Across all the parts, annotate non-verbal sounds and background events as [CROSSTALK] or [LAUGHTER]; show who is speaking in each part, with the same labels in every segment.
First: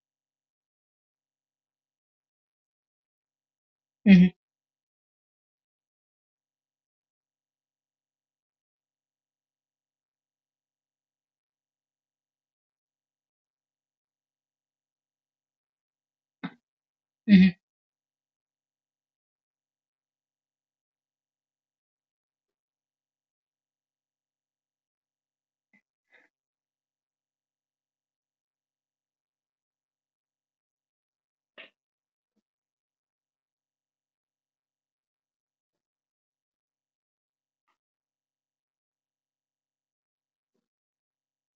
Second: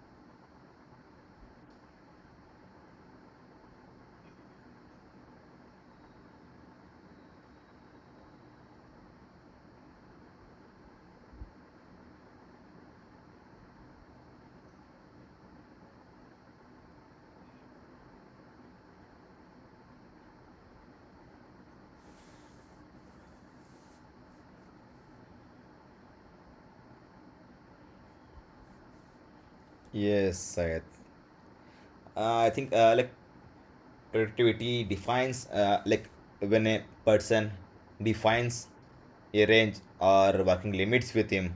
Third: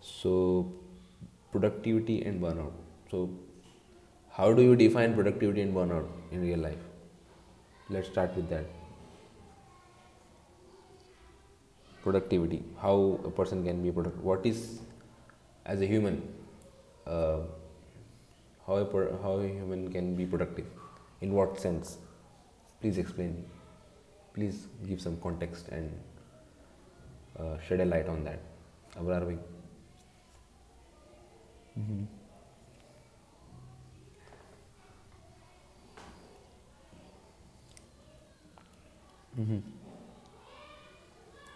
Speaker 1: So productivity and burnout. So
Speaker 2: Hmm.
Speaker 1: how do you define productivity and burnout in real life? Let's start with that. Productivity. How a person can be productive. What is as a human uh,
Speaker 2: Hmm.
Speaker 1: How a human can be productive? In what sense? Please explain. Please give some context and shed a light on that. Where are we?
Speaker 3: Yes, Syed. I think like productivity defines like when a person defines a range or working limits with him,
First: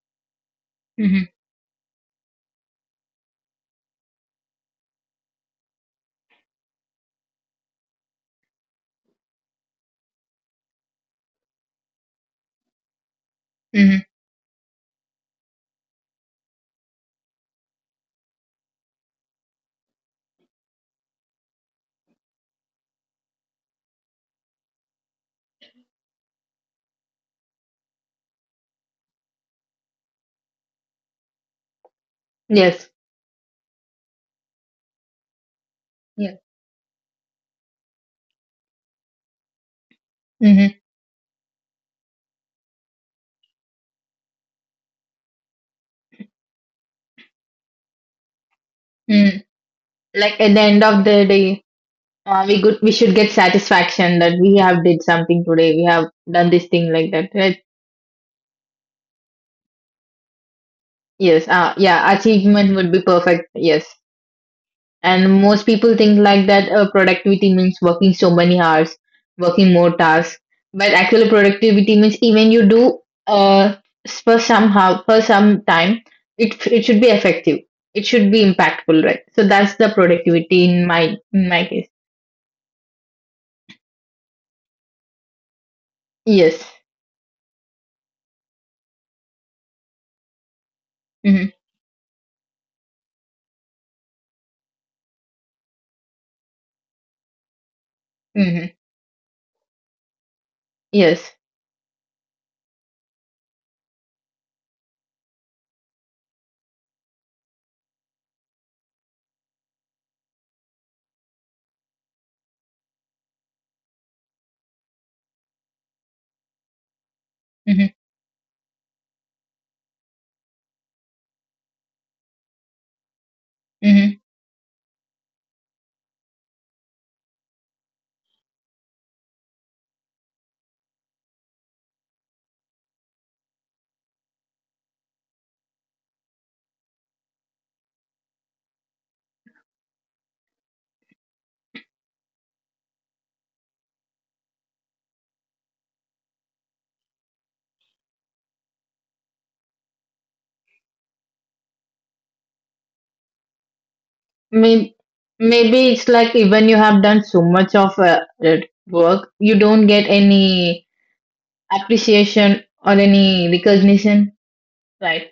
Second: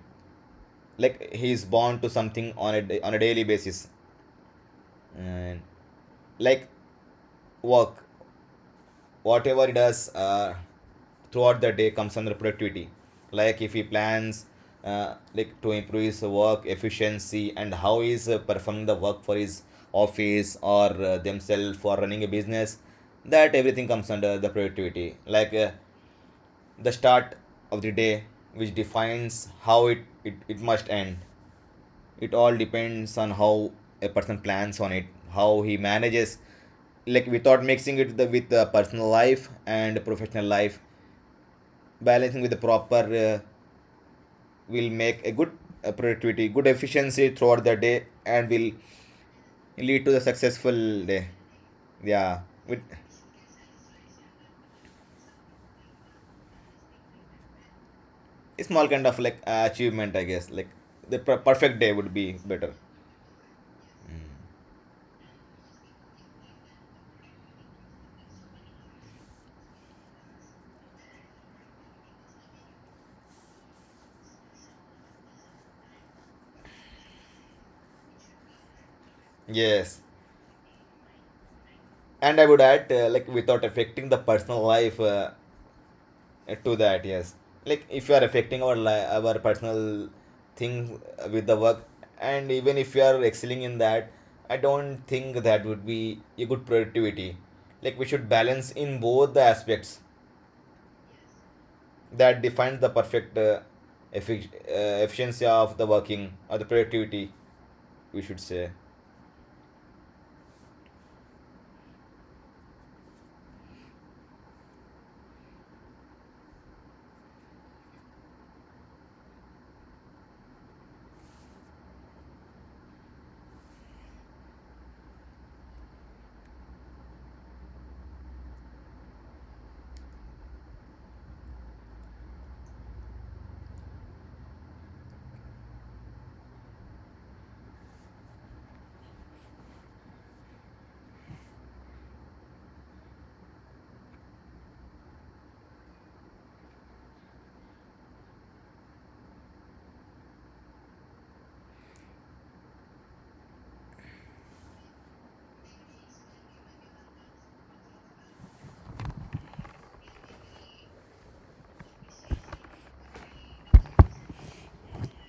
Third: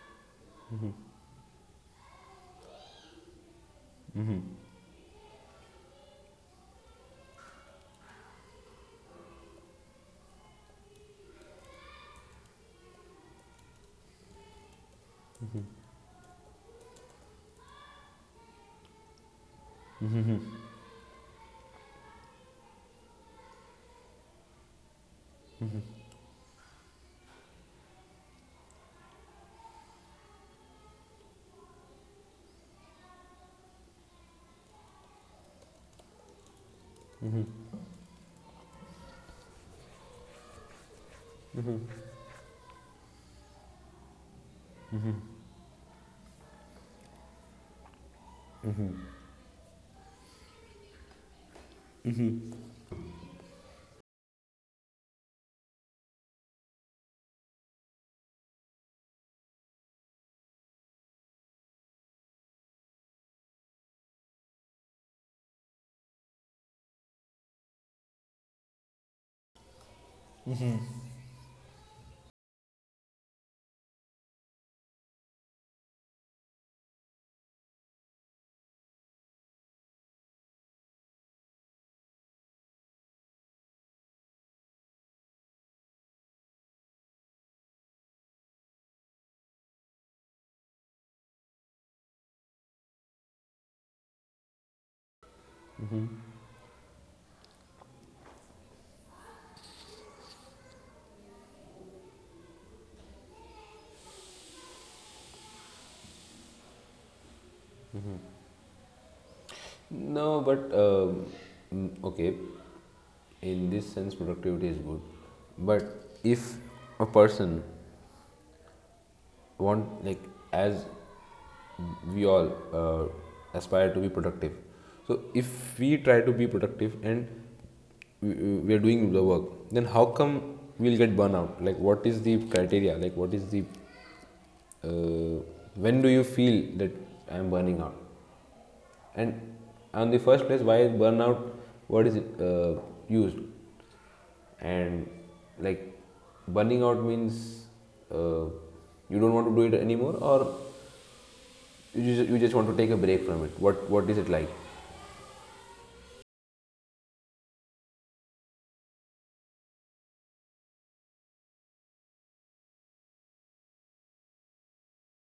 Speaker 2: Hmm.
Speaker 3: like he is bound to something on a daily basis, and like work, whatever he does, throughout the day comes under productivity. Like if he
Speaker 2: Hmm.
Speaker 3: plans like to improve his work efficiency and how he's performing the work for his office or themselves for running a business, that everything comes under the productivity, like the start of the day, which defines how it must end. It all
Speaker 2: Yes,
Speaker 3: depends on how a person plans on it, how he manages,
Speaker 2: yes.
Speaker 3: like without mixing it with the personal life and professional
Speaker 2: Hmm.
Speaker 3: life, balancing with the proper uh, will make a good productivity, good efficiency throughout the day and will
Speaker 2: Mm.
Speaker 3: lead to the
Speaker 2: Like at the
Speaker 3: successful
Speaker 2: end of the
Speaker 3: day.
Speaker 2: day,
Speaker 3: Yeah,
Speaker 2: we good.
Speaker 3: with
Speaker 2: We should get satisfaction that we have did something today. We have done this thing like that, right?
Speaker 3: a small kind of like achievement, I guess. Like the per-
Speaker 2: Yes.
Speaker 3: perfect day
Speaker 2: Yeah.
Speaker 3: would be better.
Speaker 2: Achievement would be perfect. Yes.
Speaker 3: Mm.
Speaker 2: And most people think like that productivity means working so many hours, working more tasks. But actually, productivity means even you do uh, for somehow for some time, it should be effective. It should be impactful, right? So that's the
Speaker 3: Yes,
Speaker 2: productivity in my case.
Speaker 3: and I would add like without affecting the personal life
Speaker 2: Yes.
Speaker 3: to that. Yes. Like if you are affecting our personal thing
Speaker 2: Mm-hmm.
Speaker 3: with the work, and even if you are excelling in that, I don't think that would be a good productivity. Like we should
Speaker 2: Mm-hmm.
Speaker 3: balance in both the aspects
Speaker 2: Yes.
Speaker 3: that defines the perfect efficiency of the working or the productivity, we should say.
Speaker 1: No, but okay. In this sense, productivity is good. But if a person
Speaker 2: Mm-hmm.
Speaker 1: want like as we all aspire to be
Speaker 2: Mm-hmm.
Speaker 1: productive. So if we try to be productive and we are doing the work, then how come we'll get burnout? Like what is the criteria? Like what is the, uh, when do you feel that I am burning out? And on the first place, why is burnout? What is it used? And like burning out means uh, you don't want to do it anymore, or you just want to take a break from it. What is it like?
Speaker 2: Maybe, maybe it's like even you have done so much of that work, you don't get any appreciation or any recognition. Right.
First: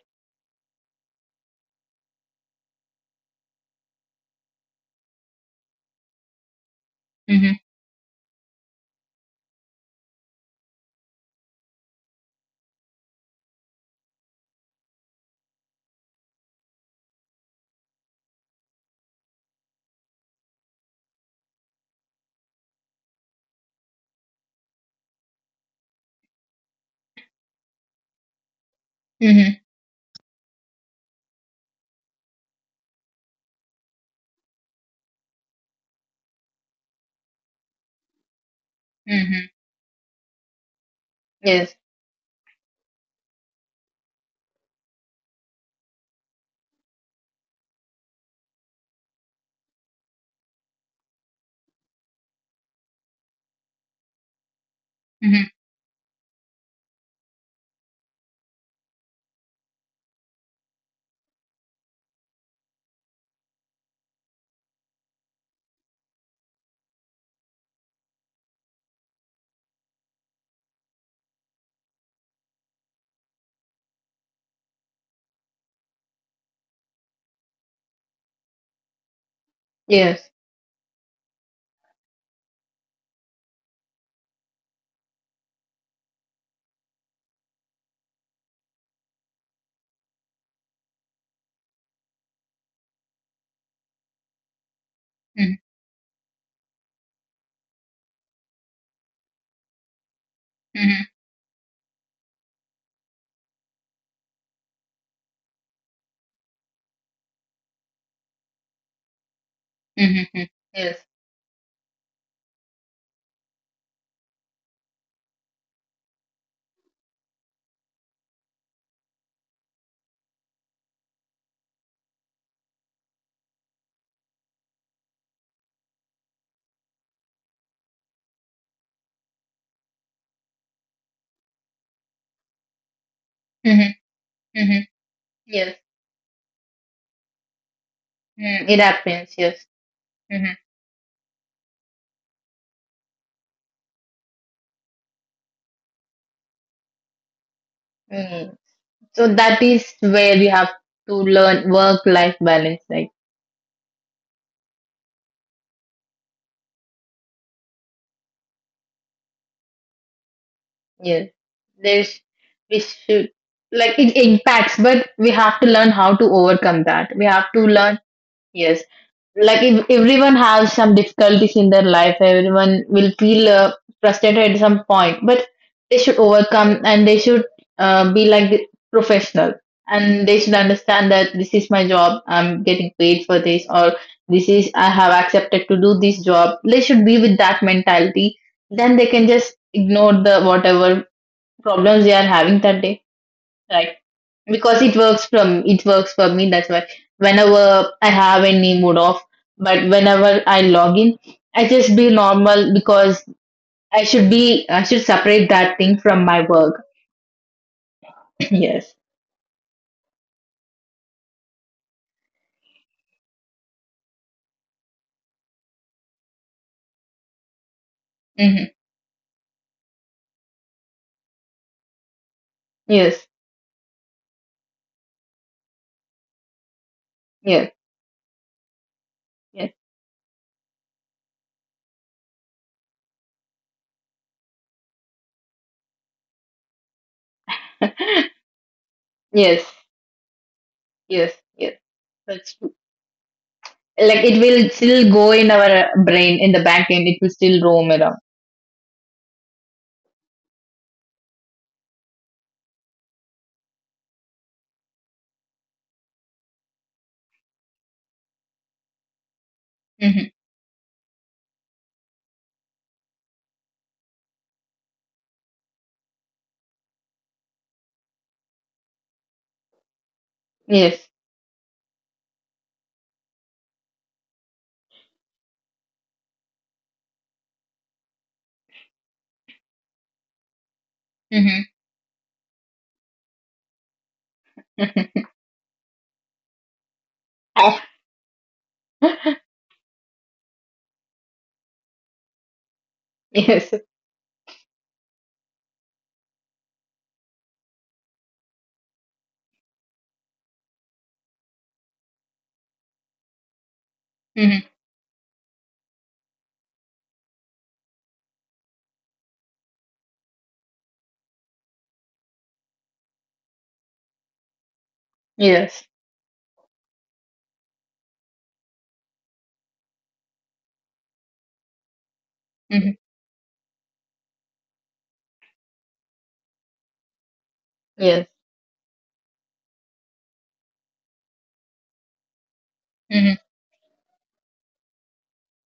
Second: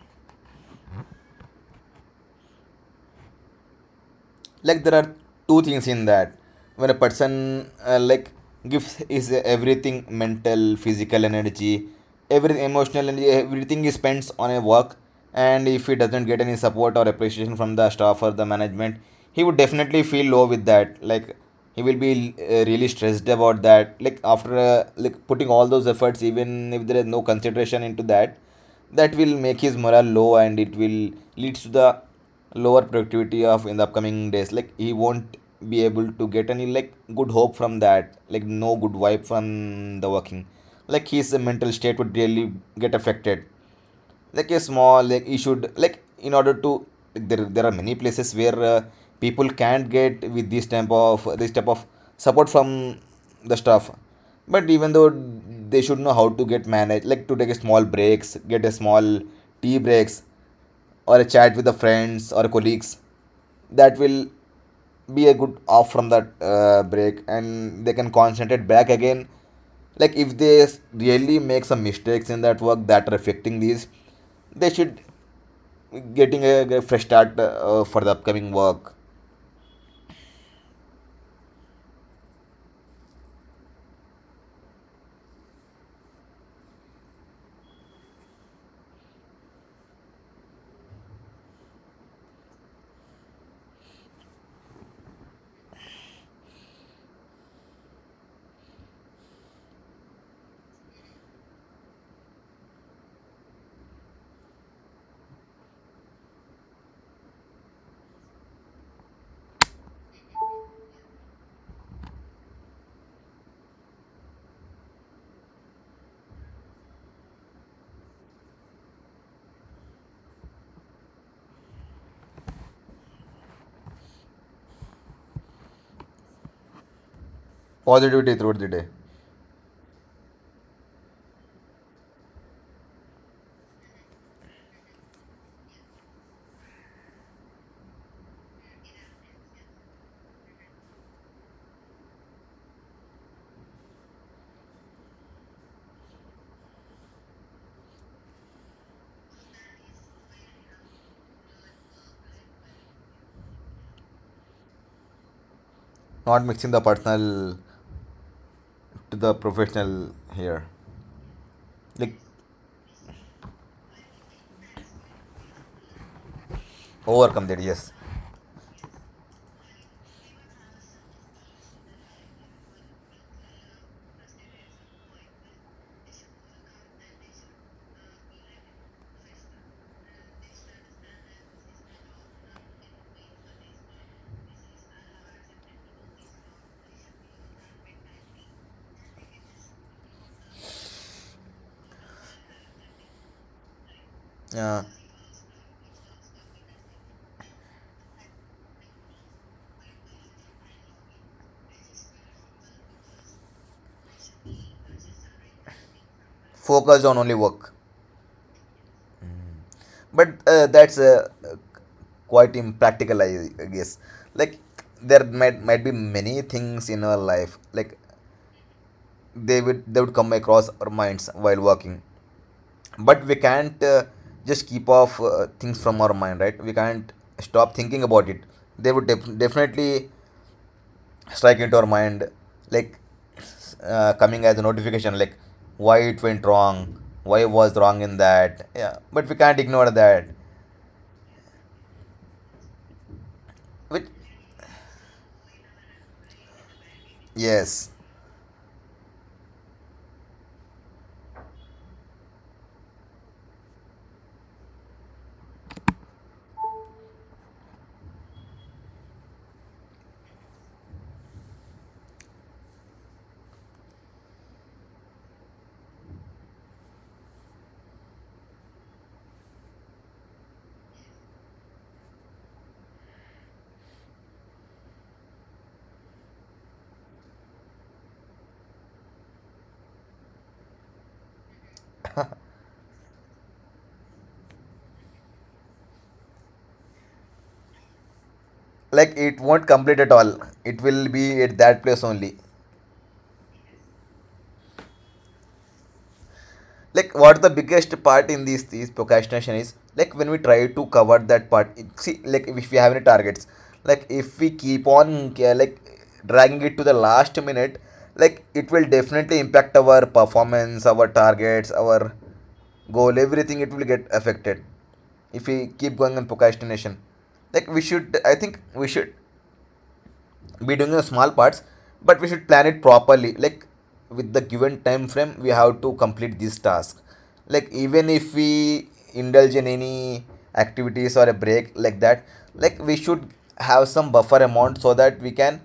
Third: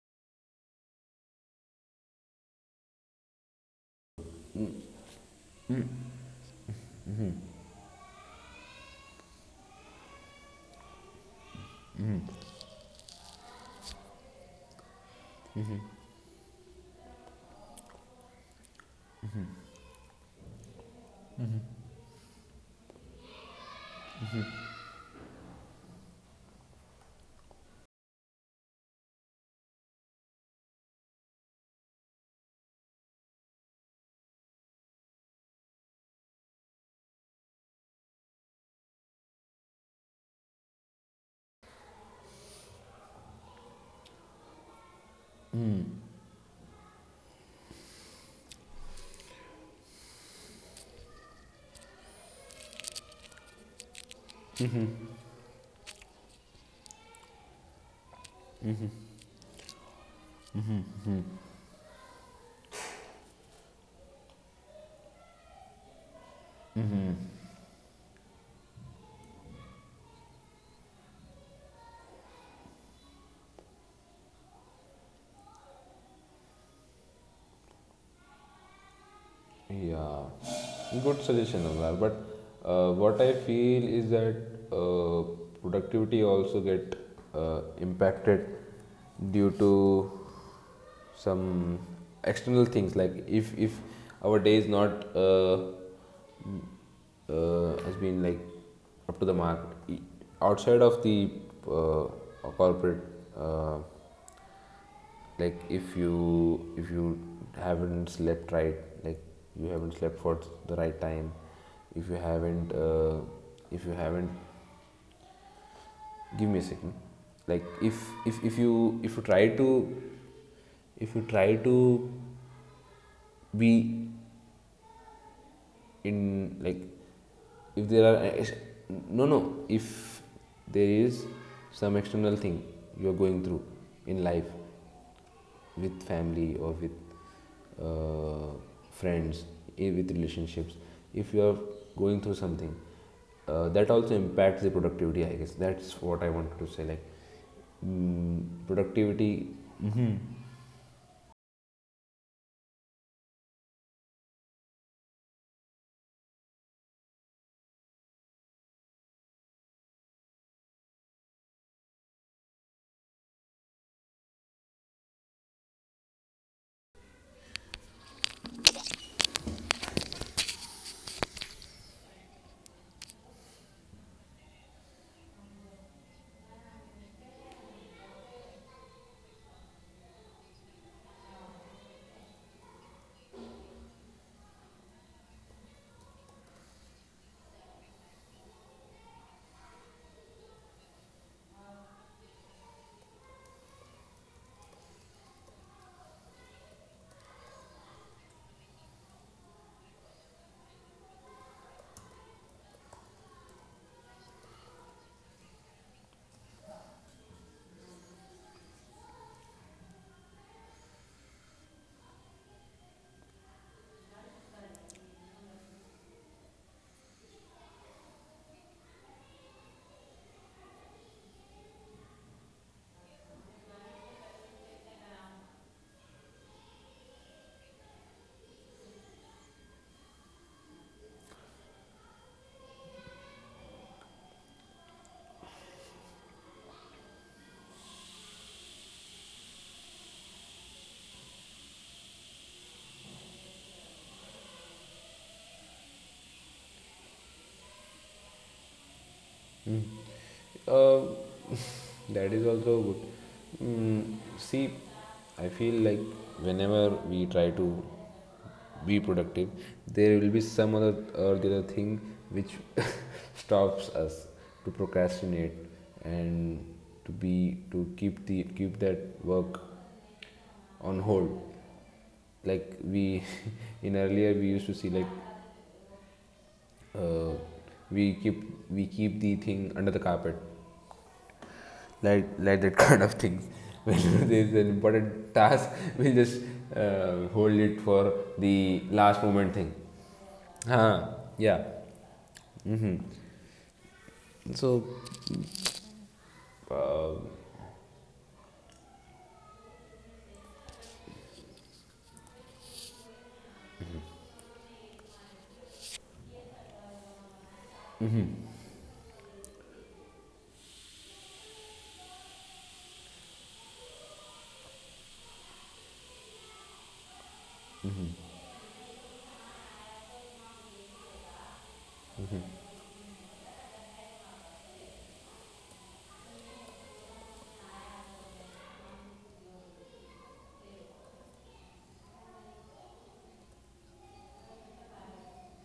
Speaker 3: Like there are two things in that. When a
Speaker 2: Mm-hmm.
Speaker 3: person like gives is everything, mental, physical energy, everything, emotional energy, everything he spends on a work, and if he doesn't get any support or appreciation from the staff or the management, he would definitely feel low with that. Like he will be really stressed about that, like after like putting all those efforts, even if there is no consideration into that, that will make
Speaker 2: Mm-hmm.
Speaker 3: his morale low, and it will lead to the lower productivity of in the upcoming days. Like he won't be able to get any like good hope from that, like no good vibe
Speaker 2: Mm-hmm.
Speaker 3: from the working. Like his mental
Speaker 2: Yes.
Speaker 3: state would really get affected. Like a small, like you should, like in order to, like there are many places where people can't get with this type of support from the staff, but even though
Speaker 2: Mm-hmm.
Speaker 3: they should know how to get managed, like to take a small breaks, get a small tea breaks or a chat with the friends or colleagues. That will be a good off from that break, and they can concentrate back again. Like if they really make some mistakes in that work that are affecting these, they should getting a fresh start for the upcoming work.
Speaker 1: Yeah,
Speaker 2: Yes.
Speaker 1: good suggestion, Amar. But what I feel is that uh, productivity also get impacted due to some external things. Like if our day is not
Speaker 2: Mm-hmm.
Speaker 1: has been like up to the mark, i- outside of
Speaker 2: Mm-hmm.
Speaker 1: the uh, corporate, uh, like if you haven't slept right, like you haven't slept
Speaker 2: Mm-hmm.
Speaker 1: for
Speaker 2: Mm-hmm.
Speaker 1: the right
Speaker 2: Yes.
Speaker 1: time, if you haven't uh, if you haven't give me a second, like if if you if you try to if you try to be in, like if there are
Speaker 3: Positivity throughout the day,
Speaker 1: no, no, if there is some external thing you are going through
Speaker 2: Mm-hmm.
Speaker 1: in life,
Speaker 2: Mm-hmm. Yes.
Speaker 1: with family or with uh,
Speaker 2: Mm, it happens.
Speaker 1: friends,
Speaker 2: Yes.
Speaker 1: with
Speaker 2: Mm-hmm.
Speaker 1: relationships, if you are going through something, that also impacts the productivity, I guess that's what I wanted to say, like
Speaker 2: Mm. So
Speaker 1: productivity,
Speaker 2: that is where we have to learn work-life balance. Like,
Speaker 3: not mixing the personal to the professional here.
Speaker 2: yes,
Speaker 3: Like
Speaker 2: there's, we should, like, it impacts, but we have to learn how to overcome that. We
Speaker 3: overcome
Speaker 2: have
Speaker 3: that,
Speaker 2: to
Speaker 3: yes.
Speaker 2: learn. Yes. Like if everyone has some difficulties in their life, everyone will feel frustrated at some point, but they should overcome and they should be like the professional, and they should understand that this is my job, I'm getting paid for this, or this is I have accepted to do this job. They should be with that mentality. Then they can just ignore the whatever problems they are having that day, right? Because
Speaker 3: Uh,
Speaker 2: it works for me, that's why whenever I have any mood off, but whenever I log in, I just be normal because I should separate that thing from my work.
Speaker 3: Focus on only work,
Speaker 2: [LAUGHS] Yes.
Speaker 3: but that's quite impractical, I guess. Like there might be many things in our life, like
Speaker 2: Hmm.
Speaker 3: they would come across our minds while working,
Speaker 2: Yes,
Speaker 3: but we can't just keep off things from our mind, right? We can't
Speaker 2: yes,
Speaker 3: stop thinking about it. They would def-
Speaker 2: yes.
Speaker 3: definitely strike into our mind, like coming as a notification, like why it went wrong, why was wrong
Speaker 2: [LAUGHS]
Speaker 3: in that. Yeah, but we can't
Speaker 2: Yes,
Speaker 3: ignore that,
Speaker 2: yes, yes, that's true.
Speaker 3: which...
Speaker 2: Like it will still go in our brain in the back end, it will still roam
Speaker 3: Yes,
Speaker 2: around.
Speaker 1: uh, that is also good. See, I feel like whenever we try to be productive, there will
Speaker 2: Mhm.
Speaker 1: be some other or the other thing which [LAUGHS] stops us to procrastinate and to keep that work on
Speaker 2: Yes.
Speaker 1: hold. Like we [LAUGHS] in earlier we used to see, like uh, we keep we keep the thing under the carpet,
Speaker 2: Mhm.
Speaker 1: like that [LAUGHS] kind of things. [LAUGHS] When there is an
Speaker 2: [LAUGHS]
Speaker 1: important task, we just hold it
Speaker 2: Ah.
Speaker 1: for the
Speaker 3: like
Speaker 1: last
Speaker 3: it
Speaker 1: moment
Speaker 3: won't
Speaker 1: thing.
Speaker 3: complete at all. It
Speaker 1: Huh,
Speaker 3: will be at
Speaker 1: yeah.
Speaker 3: that place only.
Speaker 2: Yes.
Speaker 1: So
Speaker 3: Like what the biggest part in these procrastination is, like when we try to cover that part. See, like if we have any targets, like if we
Speaker 2: Mhm.
Speaker 3: keep on like dragging it to the last minute, like it will definitely impact our performance, our targets, our goal, everything, it will get affected if we
Speaker 2: Yes.
Speaker 3: keep going on procrastination. Like we should I think we should be doing the small parts, but we should plan it
Speaker 2: Mhm.
Speaker 3: properly. Like with the given time frame, we have to complete this task. Like even
Speaker 2: Yes.
Speaker 3: if we indulge in any activities or a break like that, like we should
Speaker 2: Mhm.
Speaker 3: have some buffer amount so that we can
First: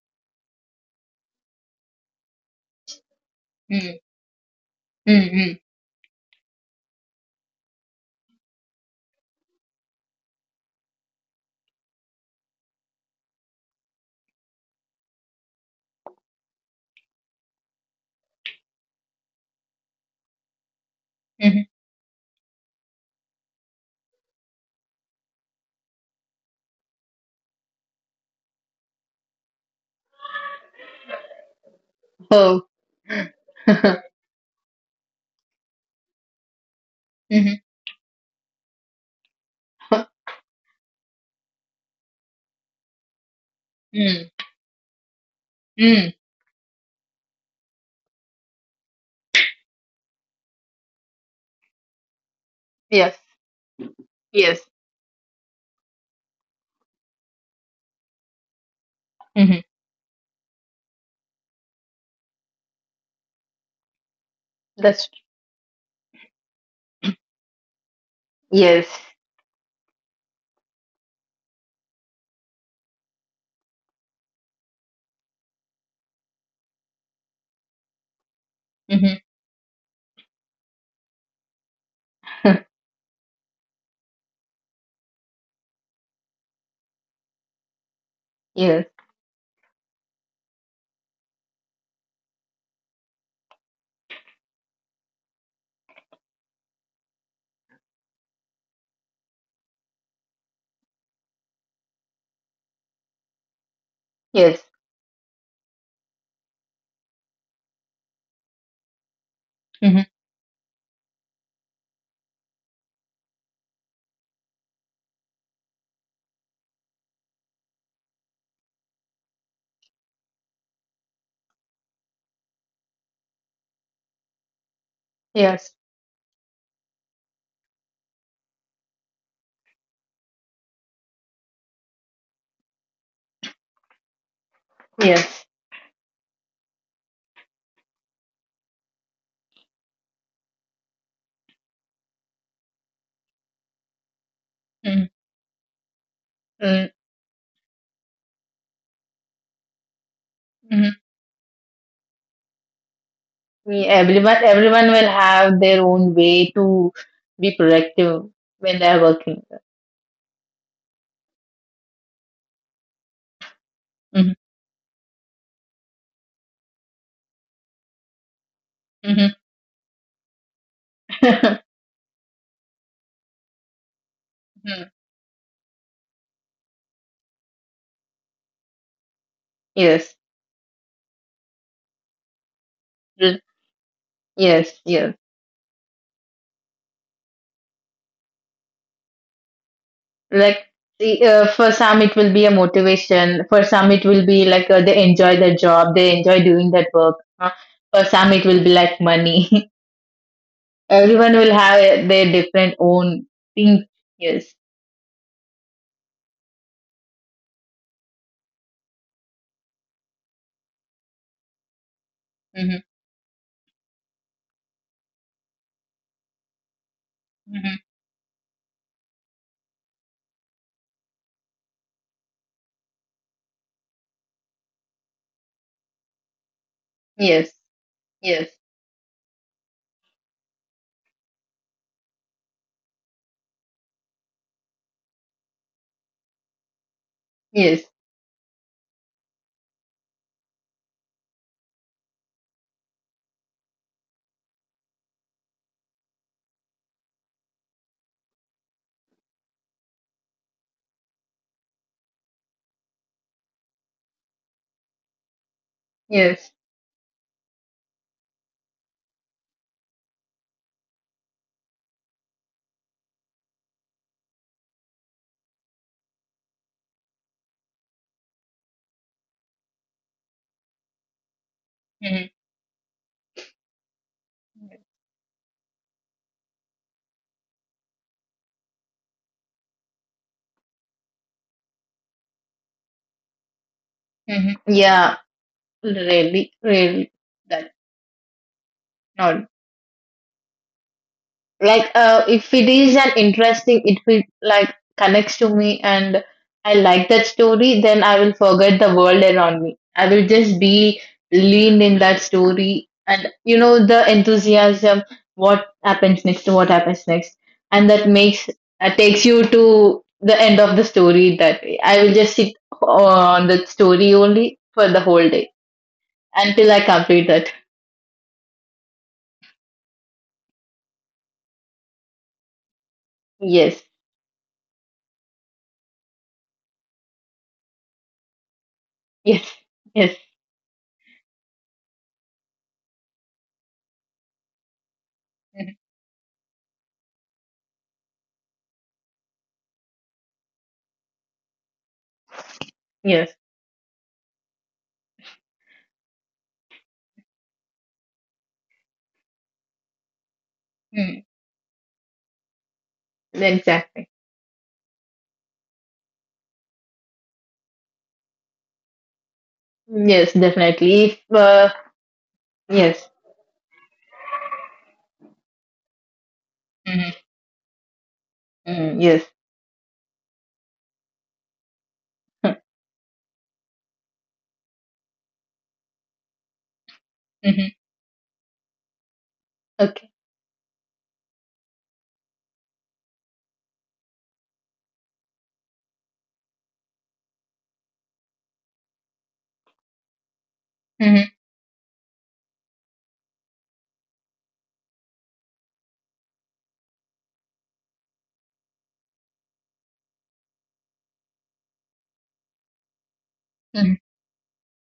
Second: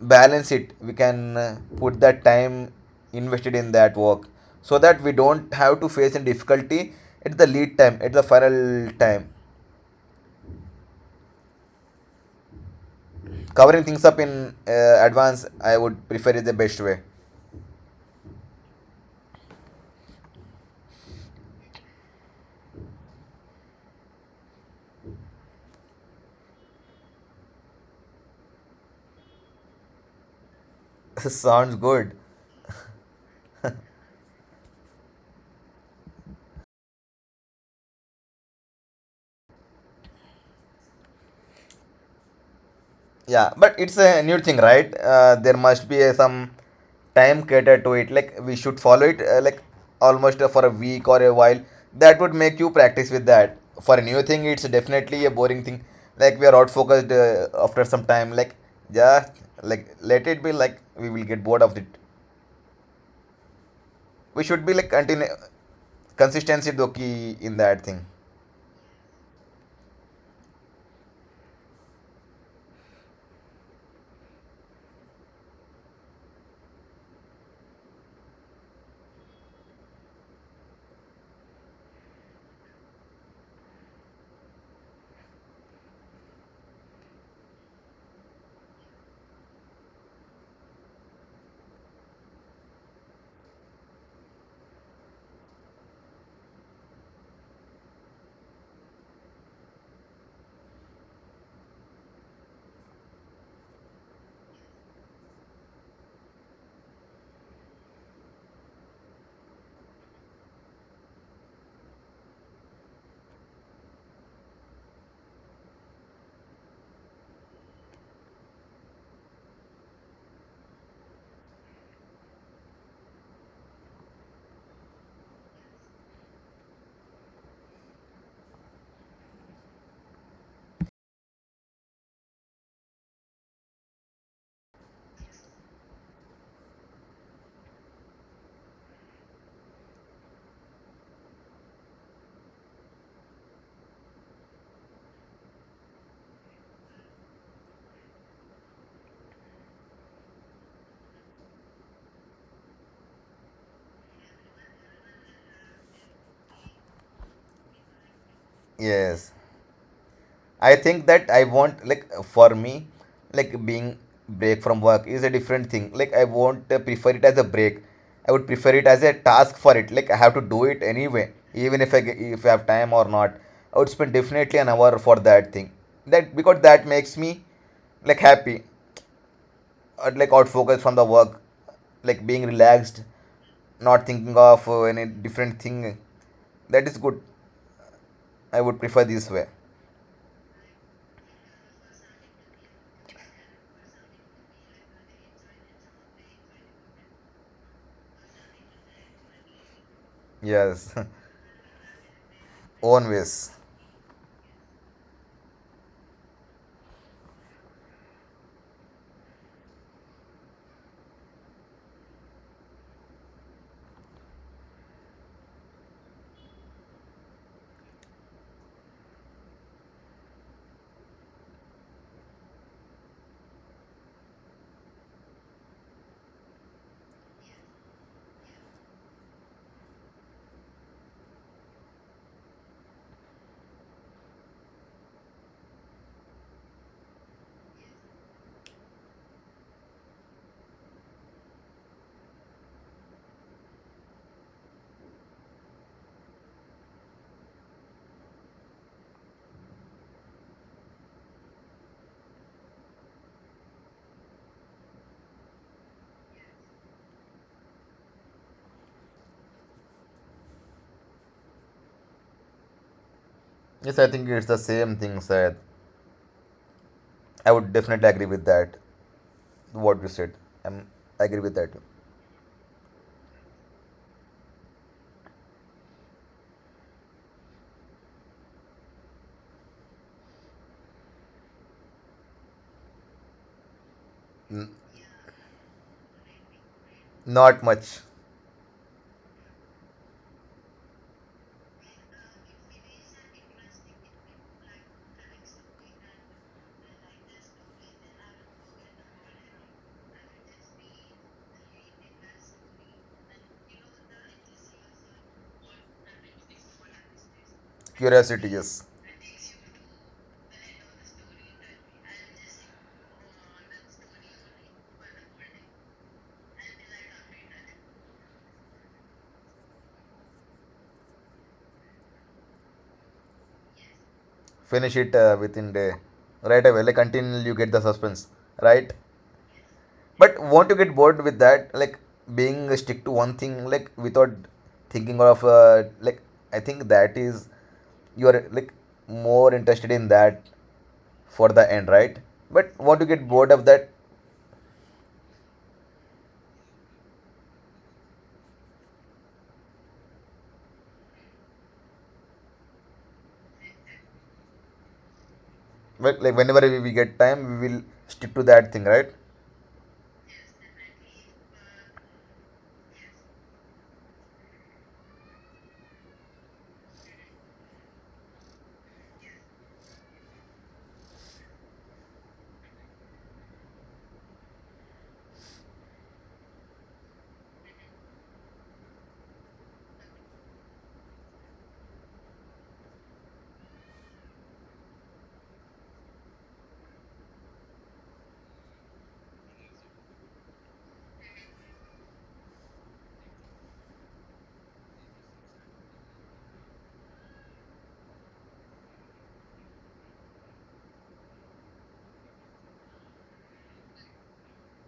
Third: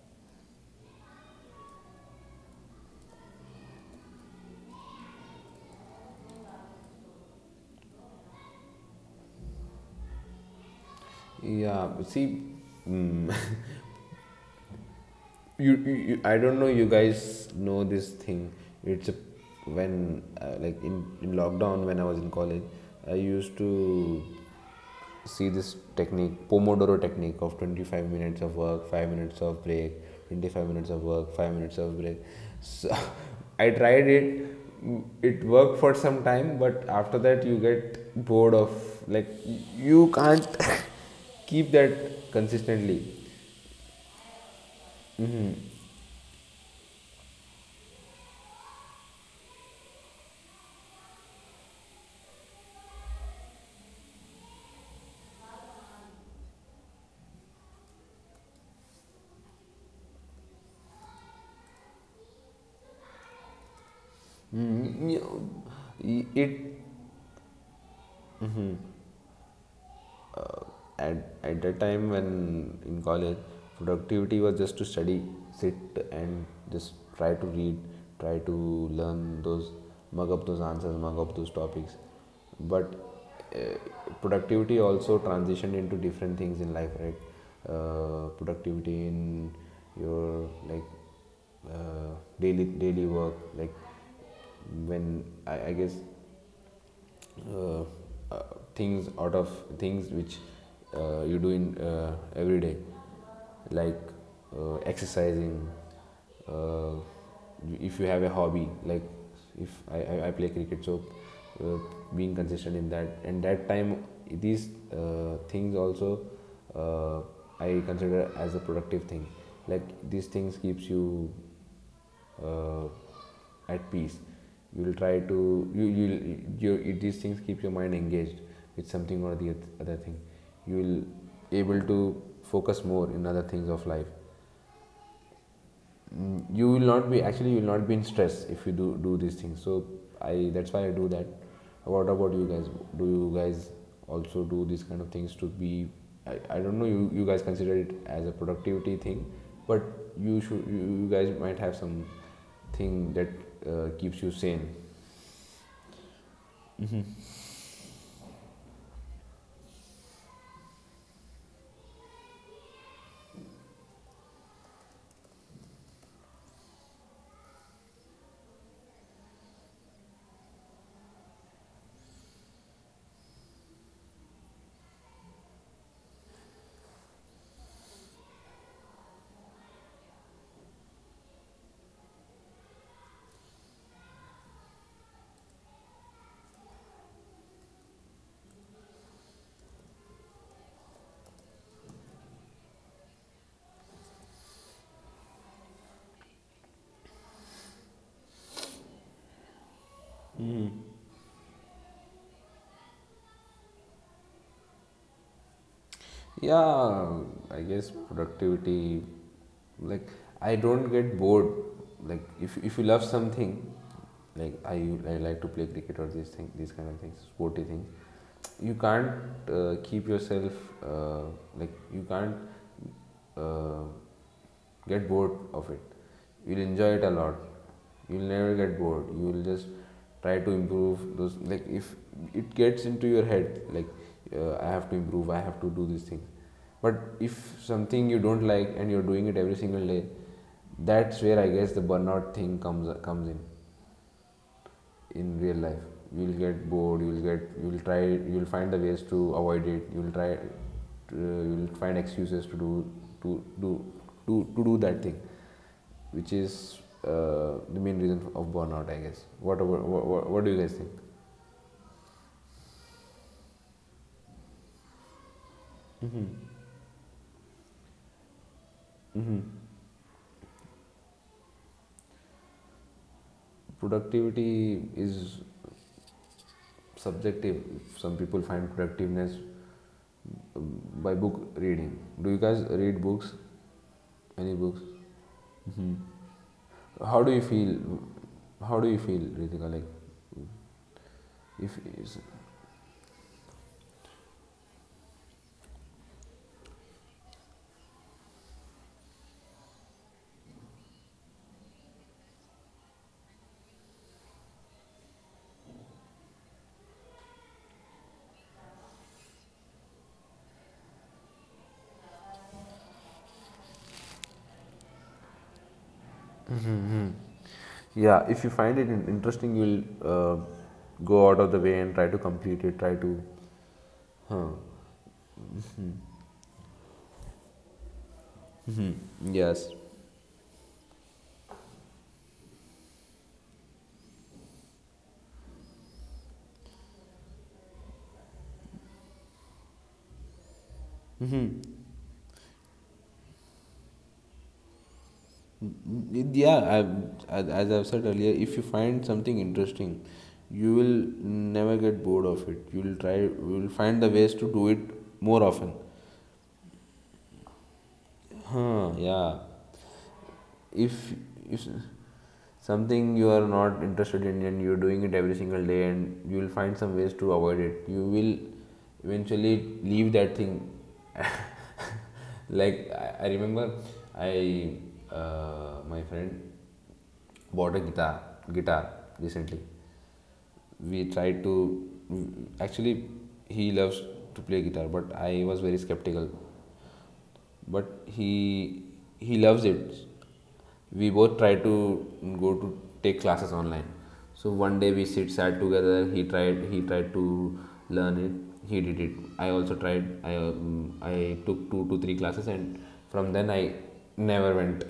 Speaker 3: balance it. We can put that time invested in that
Speaker 2: Mhm.
Speaker 3: work, so that we don't
Speaker 2: Mhm.
Speaker 3: have to face any difficulty at the lead time, at the final time.
Speaker 1: yeah, see, mm
Speaker 3: Covering things up in advance, I
Speaker 1: you,
Speaker 3: would
Speaker 1: you,
Speaker 3: prefer,
Speaker 1: I
Speaker 3: is the
Speaker 1: don't know,
Speaker 3: best
Speaker 1: you
Speaker 3: way.
Speaker 1: guys know this thing, it's a, when like in
Speaker 2: Mhm.
Speaker 1: lockdown when I was in college I used to see this technique, pomodoro technique of 25 minutes of work, 5 minutes of break, 25 minutes of
Speaker 3: [LAUGHS]
Speaker 1: work, 5
Speaker 3: Sounds
Speaker 1: minutes of
Speaker 3: good.
Speaker 1: break.
Speaker 2: Oh.
Speaker 1: So [LAUGHS] I
Speaker 2: [LAUGHS]
Speaker 1: tried it. Mm, it worked for some time but after that
Speaker 2: Mhm.
Speaker 1: you get bored of, like
Speaker 2: Huh.
Speaker 1: you can't [LAUGHS] keep that consistently.
Speaker 3: Yeah, but it's a
Speaker 2: Mm.
Speaker 3: new thing, right? There must be
Speaker 2: Mm.
Speaker 3: some time catered to it. Like we should follow it, like almost for a week or a while. That would make you practice
Speaker 2: Yes.
Speaker 3: with that. For a new thing,
Speaker 2: Yes.
Speaker 3: it's definitely a boring thing. Like we are out focused after some time. Like yeah,
Speaker 2: Mhm.
Speaker 3: like let it be. Like we will get bored of it. We should be like
Speaker 2: That's
Speaker 1: Mm,
Speaker 3: continue
Speaker 1: you- it
Speaker 3: consistency, doki in that thing.
Speaker 2: yes.
Speaker 1: at, at that time when in college, productivity was just to study, sit and just try to read, try to
Speaker 2: Mhm.
Speaker 1: learn those, mug up those answers, mug up those topics.
Speaker 2: [LAUGHS]
Speaker 1: But uh, productivity also transitioned into different things in life, right?
Speaker 2: Yes.
Speaker 1: Productivity in your, like uh, daily work, like when I guess uh, things out of things which you do in every day, like
Speaker 2: Yes.
Speaker 1: exercising, uh, if you have a hobby, like if
Speaker 2: Mhm.
Speaker 1: I play cricket, so uh, being consistent in that, and that time these things also uh, I consider as a productive thing. Like these things keeps you uh, at peace. You will try to
Speaker 2: Yes.
Speaker 1: you you you these things keep your mind engaged with something or the other thing. You will able to focus more in other things of life.
Speaker 2: Yes.
Speaker 1: You will not be, actually you will not be in stress if you do these things, so I that's why I do that. What about you guys? Do you guys also do these kind of
Speaker 2: Mhm.
Speaker 1: things to be, I don't know,
Speaker 2: Mm.
Speaker 1: you, guys consider it as a productivity thing, but you should,
Speaker 2: Mhm.
Speaker 1: you guys might have some thing that keeps you
Speaker 2: Everyone,
Speaker 1: sane.
Speaker 2: everyone will have their own way to be productive when they are
Speaker 3: Yes.
Speaker 2: working.
Speaker 3: I think that I want like for me, like being
Speaker 2: Mhm.
Speaker 3: break from work is a different thing. Like I won't prefer it as a break. I would prefer it as a
Speaker 2: Mhm.
Speaker 3: task for it. Like I have to do it anyway, even
Speaker 2: [LAUGHS]
Speaker 3: if if I have time or not. I would spend definitely an hour
Speaker 2: Mhm.
Speaker 3: for that thing. That because that makes me like happy, or
Speaker 2: Yes.
Speaker 3: like out focus from the work, like being relaxed, not thinking of
Speaker 2: Yes.
Speaker 3: any
Speaker 2: Yes.
Speaker 3: different thing. That is good. I would prefer this way.
Speaker 2: Like for some it will be a motivation. For some it will be like they enjoy their job, they enjoy doing that work. For some it will be like money. [LAUGHS]
Speaker 3: Yes,
Speaker 2: Everyone will have their different
Speaker 3: [LAUGHS] own
Speaker 2: own
Speaker 3: ways.
Speaker 2: thing. Yes.
Speaker 1: Yeah, I guess productivity, like I don't get bored, like if
Speaker 2: Hmm.
Speaker 1: you love something, like I like to play cricket or these thing these kind of things, sporty
Speaker 2: Hmm.
Speaker 1: things. You can't keep yourself, uh, like you can't uh, get bored of it. You'll enjoy it a lot.
Speaker 2: Yes.
Speaker 1: You'll
Speaker 2: Yes.
Speaker 1: never get bored, you will just try to improve those, like if it gets into your head like I have to improve, I have to do this thing. But if
Speaker 2: Yes.
Speaker 1: something you don't like and you're doing it every single day, that's where I guess the burnout thing comes in real life. You'll get bored. You'll get. You'll try. You'll find the ways to avoid it. You'll try. To, you'll find excuses to do to do to do that thing, which
Speaker 2: Yes.
Speaker 1: is the main reason of burnout, I guess. What do you guys think?
Speaker 3: Yes, I think it's the same thing, sir.
Speaker 1: Mm-hmm.
Speaker 3: I would definitely agree with that.
Speaker 1: Mm-hmm.
Speaker 3: What you said, I'm, I agree with that.
Speaker 2: Hmm.
Speaker 1: Productivity is subjective. Some people find productiveness by book reading. Do you guys read books? Any
Speaker 2: Hmm.
Speaker 3: N-
Speaker 1: books?
Speaker 2: Yeah. Really. Really.
Speaker 1: How do you
Speaker 3: Not
Speaker 2: That
Speaker 1: feel?
Speaker 3: much.
Speaker 1: How do you feel,
Speaker 2: not
Speaker 1: Ritika? Like,
Speaker 2: like
Speaker 1: if
Speaker 2: if it is an interesting, it will like connects to me, and I like that story, then I will forget the world around me, I will just be leaned in that story. And you know the enthusiasm, what happens next, to what happens next, and that
Speaker 3: Curiosity,
Speaker 2: makes
Speaker 3: yes.
Speaker 2: takes you to the end of the story that way. I will just sit on the story only for the whole day until I complete that.
Speaker 1: yeah, if you find it interesting, you'll uh, go out of the way and try to complete it. Try to,
Speaker 2: Yes,
Speaker 3: Finish it within day, right away. Like until you get the suspense, right?
Speaker 2: yes,
Speaker 1: yes.
Speaker 2: yes. [LAUGHS]
Speaker 3: But won't you get bored with that? Like being stick to one thing, like without thinking of like. I think that is you are like more interested in that for the end, right? But won't you get
Speaker 2: Yes.
Speaker 3: bored of that?
Speaker 1: Yeah, I've, as I've said earlier, if you find something interesting, you will
Speaker 2: Mm,
Speaker 1: never get bored of it. You'll try. You'll find the
Speaker 2: exactly.
Speaker 1: ways to do it more often.
Speaker 3: But like whenever we get time, we will stick to that thing,
Speaker 1: Huh,
Speaker 3: right?
Speaker 1: yeah.
Speaker 2: Yes,
Speaker 1: if
Speaker 2: definitely. If,
Speaker 1: if
Speaker 2: yes.
Speaker 1: something you are not interested in and you're doing it every single day and you'll find some ways
Speaker 2: Mhm.
Speaker 1: to avoid it, you will
Speaker 2: Mm, yes.
Speaker 1: eventually leave that thing. [LAUGHS]
Speaker 2: [LAUGHS]
Speaker 1: Like I remember, I my friend
Speaker 2: Mhm.
Speaker 1: bought a guitar recently.
Speaker 2: Okay.
Speaker 1: We tried to, actually he loves to play guitar but I was very skeptical, but he loves it. We
Speaker 2: Mhm.
Speaker 1: both try to go to take classes online, so one day we sit sat together, he tried to learn it, he did it. I also tried, I took two to three classes and from then I
Speaker 2: Mhm.
Speaker 1: never went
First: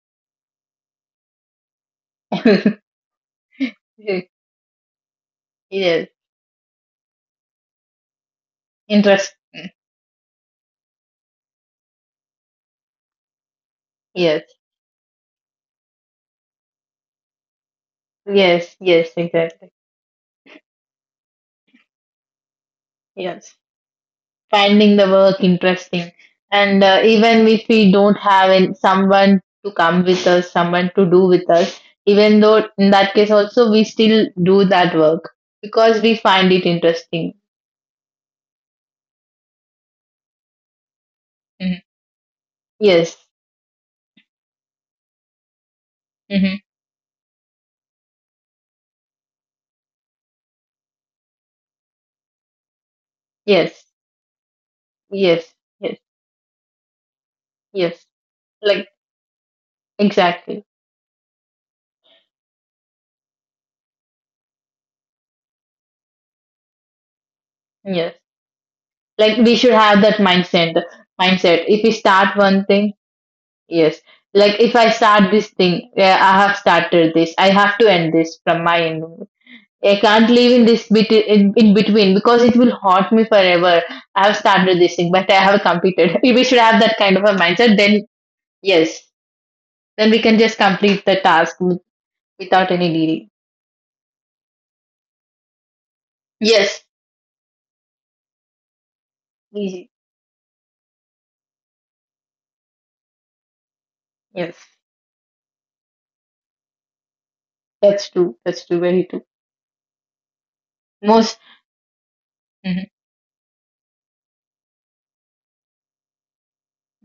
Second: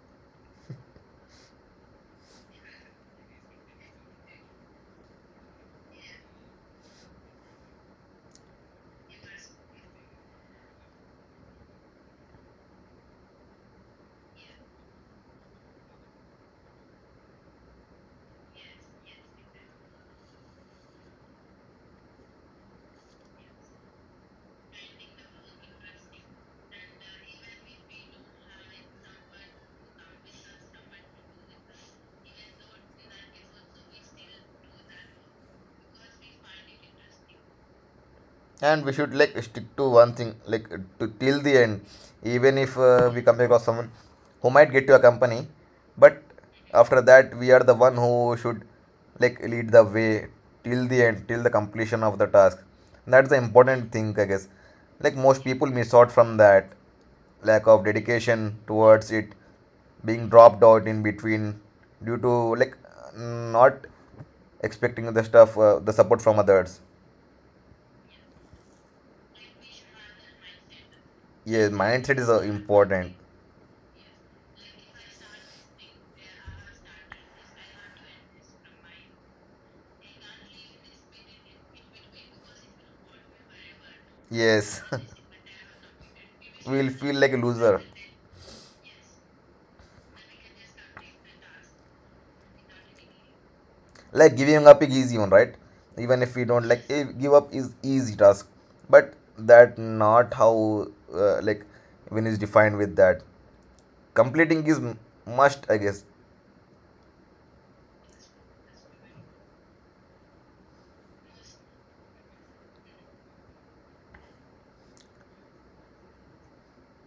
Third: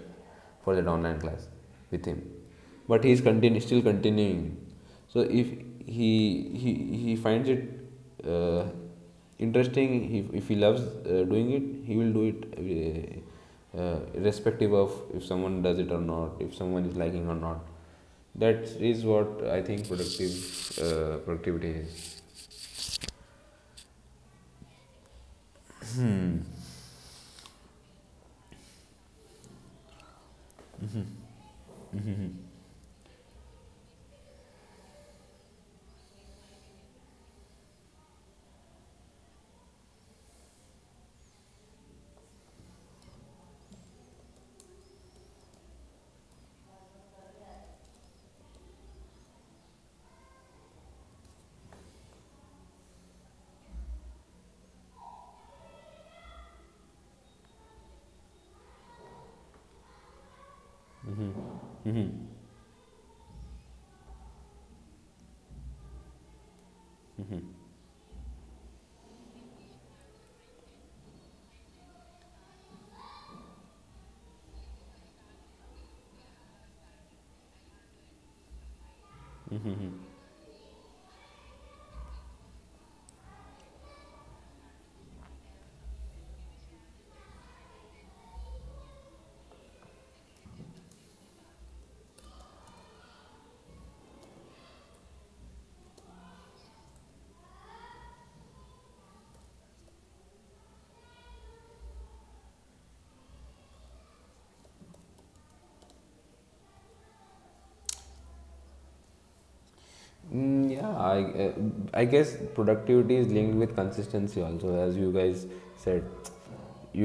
Speaker 1: for that online class with him,
Speaker 2: [LAUGHS]
Speaker 1: but he's still continuing. So if
Speaker 2: Yes.
Speaker 1: he he he finds it uh,
Speaker 2: Interest.
Speaker 1: interesting, if he loves doing it, he will do it,
Speaker 2: Yes.
Speaker 1: irrespective of if someone does it or not, if someone is liking or not. That
Speaker 2: Yes.
Speaker 1: is
Speaker 2: Yes.
Speaker 1: what I
Speaker 2: Exactly.
Speaker 1: think productive, productivity is.
Speaker 2: Yes. Finding the work interesting, and even if we don't have someone to come with us, someone to do with us, even though, in that case also we still do that work because we find it interesting.
Speaker 3: And we should like stick to one thing, like to till the end.
Speaker 2: Mhm.
Speaker 3: Even if
Speaker 2: Yes.
Speaker 3: we come across someone who might get to a company, but
Speaker 2: Mhm.
Speaker 3: after that we are the one who should like lead the way till the end, till the completion of the task. That's the
Speaker 2: Yes.
Speaker 3: important thing, I guess. Like most
Speaker 2: Yes.
Speaker 3: people miss
Speaker 2: Yes.
Speaker 3: out from that. Lack of
Speaker 2: Yes.
Speaker 3: dedication
Speaker 2: Like.
Speaker 3: towards it, being dropped
Speaker 2: Exactly.
Speaker 3: out in between, due
Speaker 1: Mhm.
Speaker 3: to like not expecting the stuff the support from others.
Speaker 2: Yes. Like we should have that mindset. Mindset.
Speaker 3: Yes,
Speaker 2: If we
Speaker 3: mindset is
Speaker 2: start one thing,
Speaker 3: important.
Speaker 2: yes. Like if I start this thing, yeah, I have started this. I have to end this from my end. I can't leave in this bit in between because it will haunt me forever. I have
Speaker 3: Yes,
Speaker 2: started this
Speaker 3: [LAUGHS]
Speaker 2: thing, but I have completed. [LAUGHS] We should have
Speaker 3: we'll
Speaker 2: that
Speaker 3: feel
Speaker 2: kind of
Speaker 3: like
Speaker 2: a
Speaker 3: a
Speaker 2: mindset.
Speaker 3: loser.
Speaker 2: Then, yes, then we can just complete the task without any delay.
Speaker 3: Like giving up is easy one, right? Even if we don't like
Speaker 2: Yes,
Speaker 3: give up is easy task, but that
Speaker 2: easy.
Speaker 3: not how like win is defined with that.
Speaker 2: Yes,
Speaker 3: Completing is must, I guess.
Speaker 2: that's true. That's true. Very true.
Speaker 1: Yeah,
Speaker 2: Most.
Speaker 1: I guess
Speaker 2: Hmm.
Speaker 1: productivity is linked with consistency also, as you guys said.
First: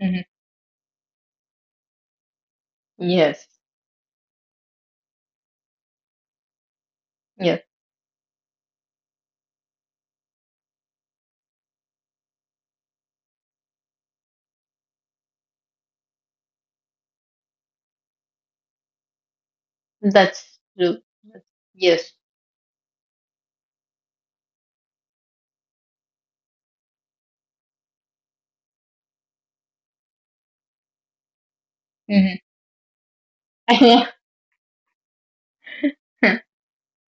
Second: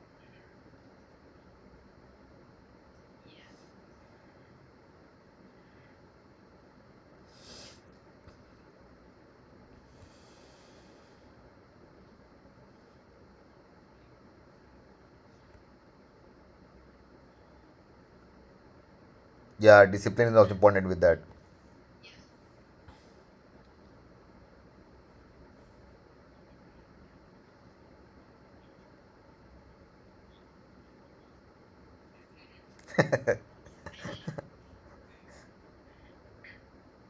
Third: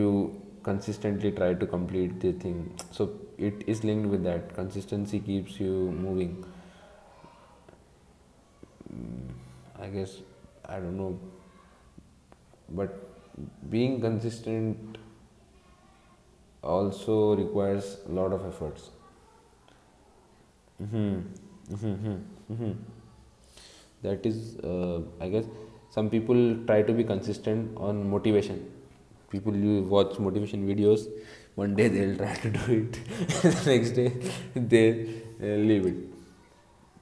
Speaker 2: Hmm.
Speaker 1: consistently try to complete the thing. So
Speaker 2: Yes.
Speaker 1: it is linked with that. Consistency keeps you moving.
Speaker 2: Yeah,
Speaker 1: I guess, I don't know, but being consistent also requires a lot of efforts.
Speaker 3: Yeah, discipline is also
Speaker 2: that's
Speaker 3: important
Speaker 2: true.
Speaker 3: with that.
Speaker 1: hmm
Speaker 2: Yes.
Speaker 1: hmm hmm that is, I guess, some people try to be consistent on motivation, people, you watch motivation videos, one day they'll
Speaker 2: Hmm.
Speaker 1: try to do it, [LAUGHS] the next
Speaker 2: [LAUGHS]
Speaker 1: day they leave it.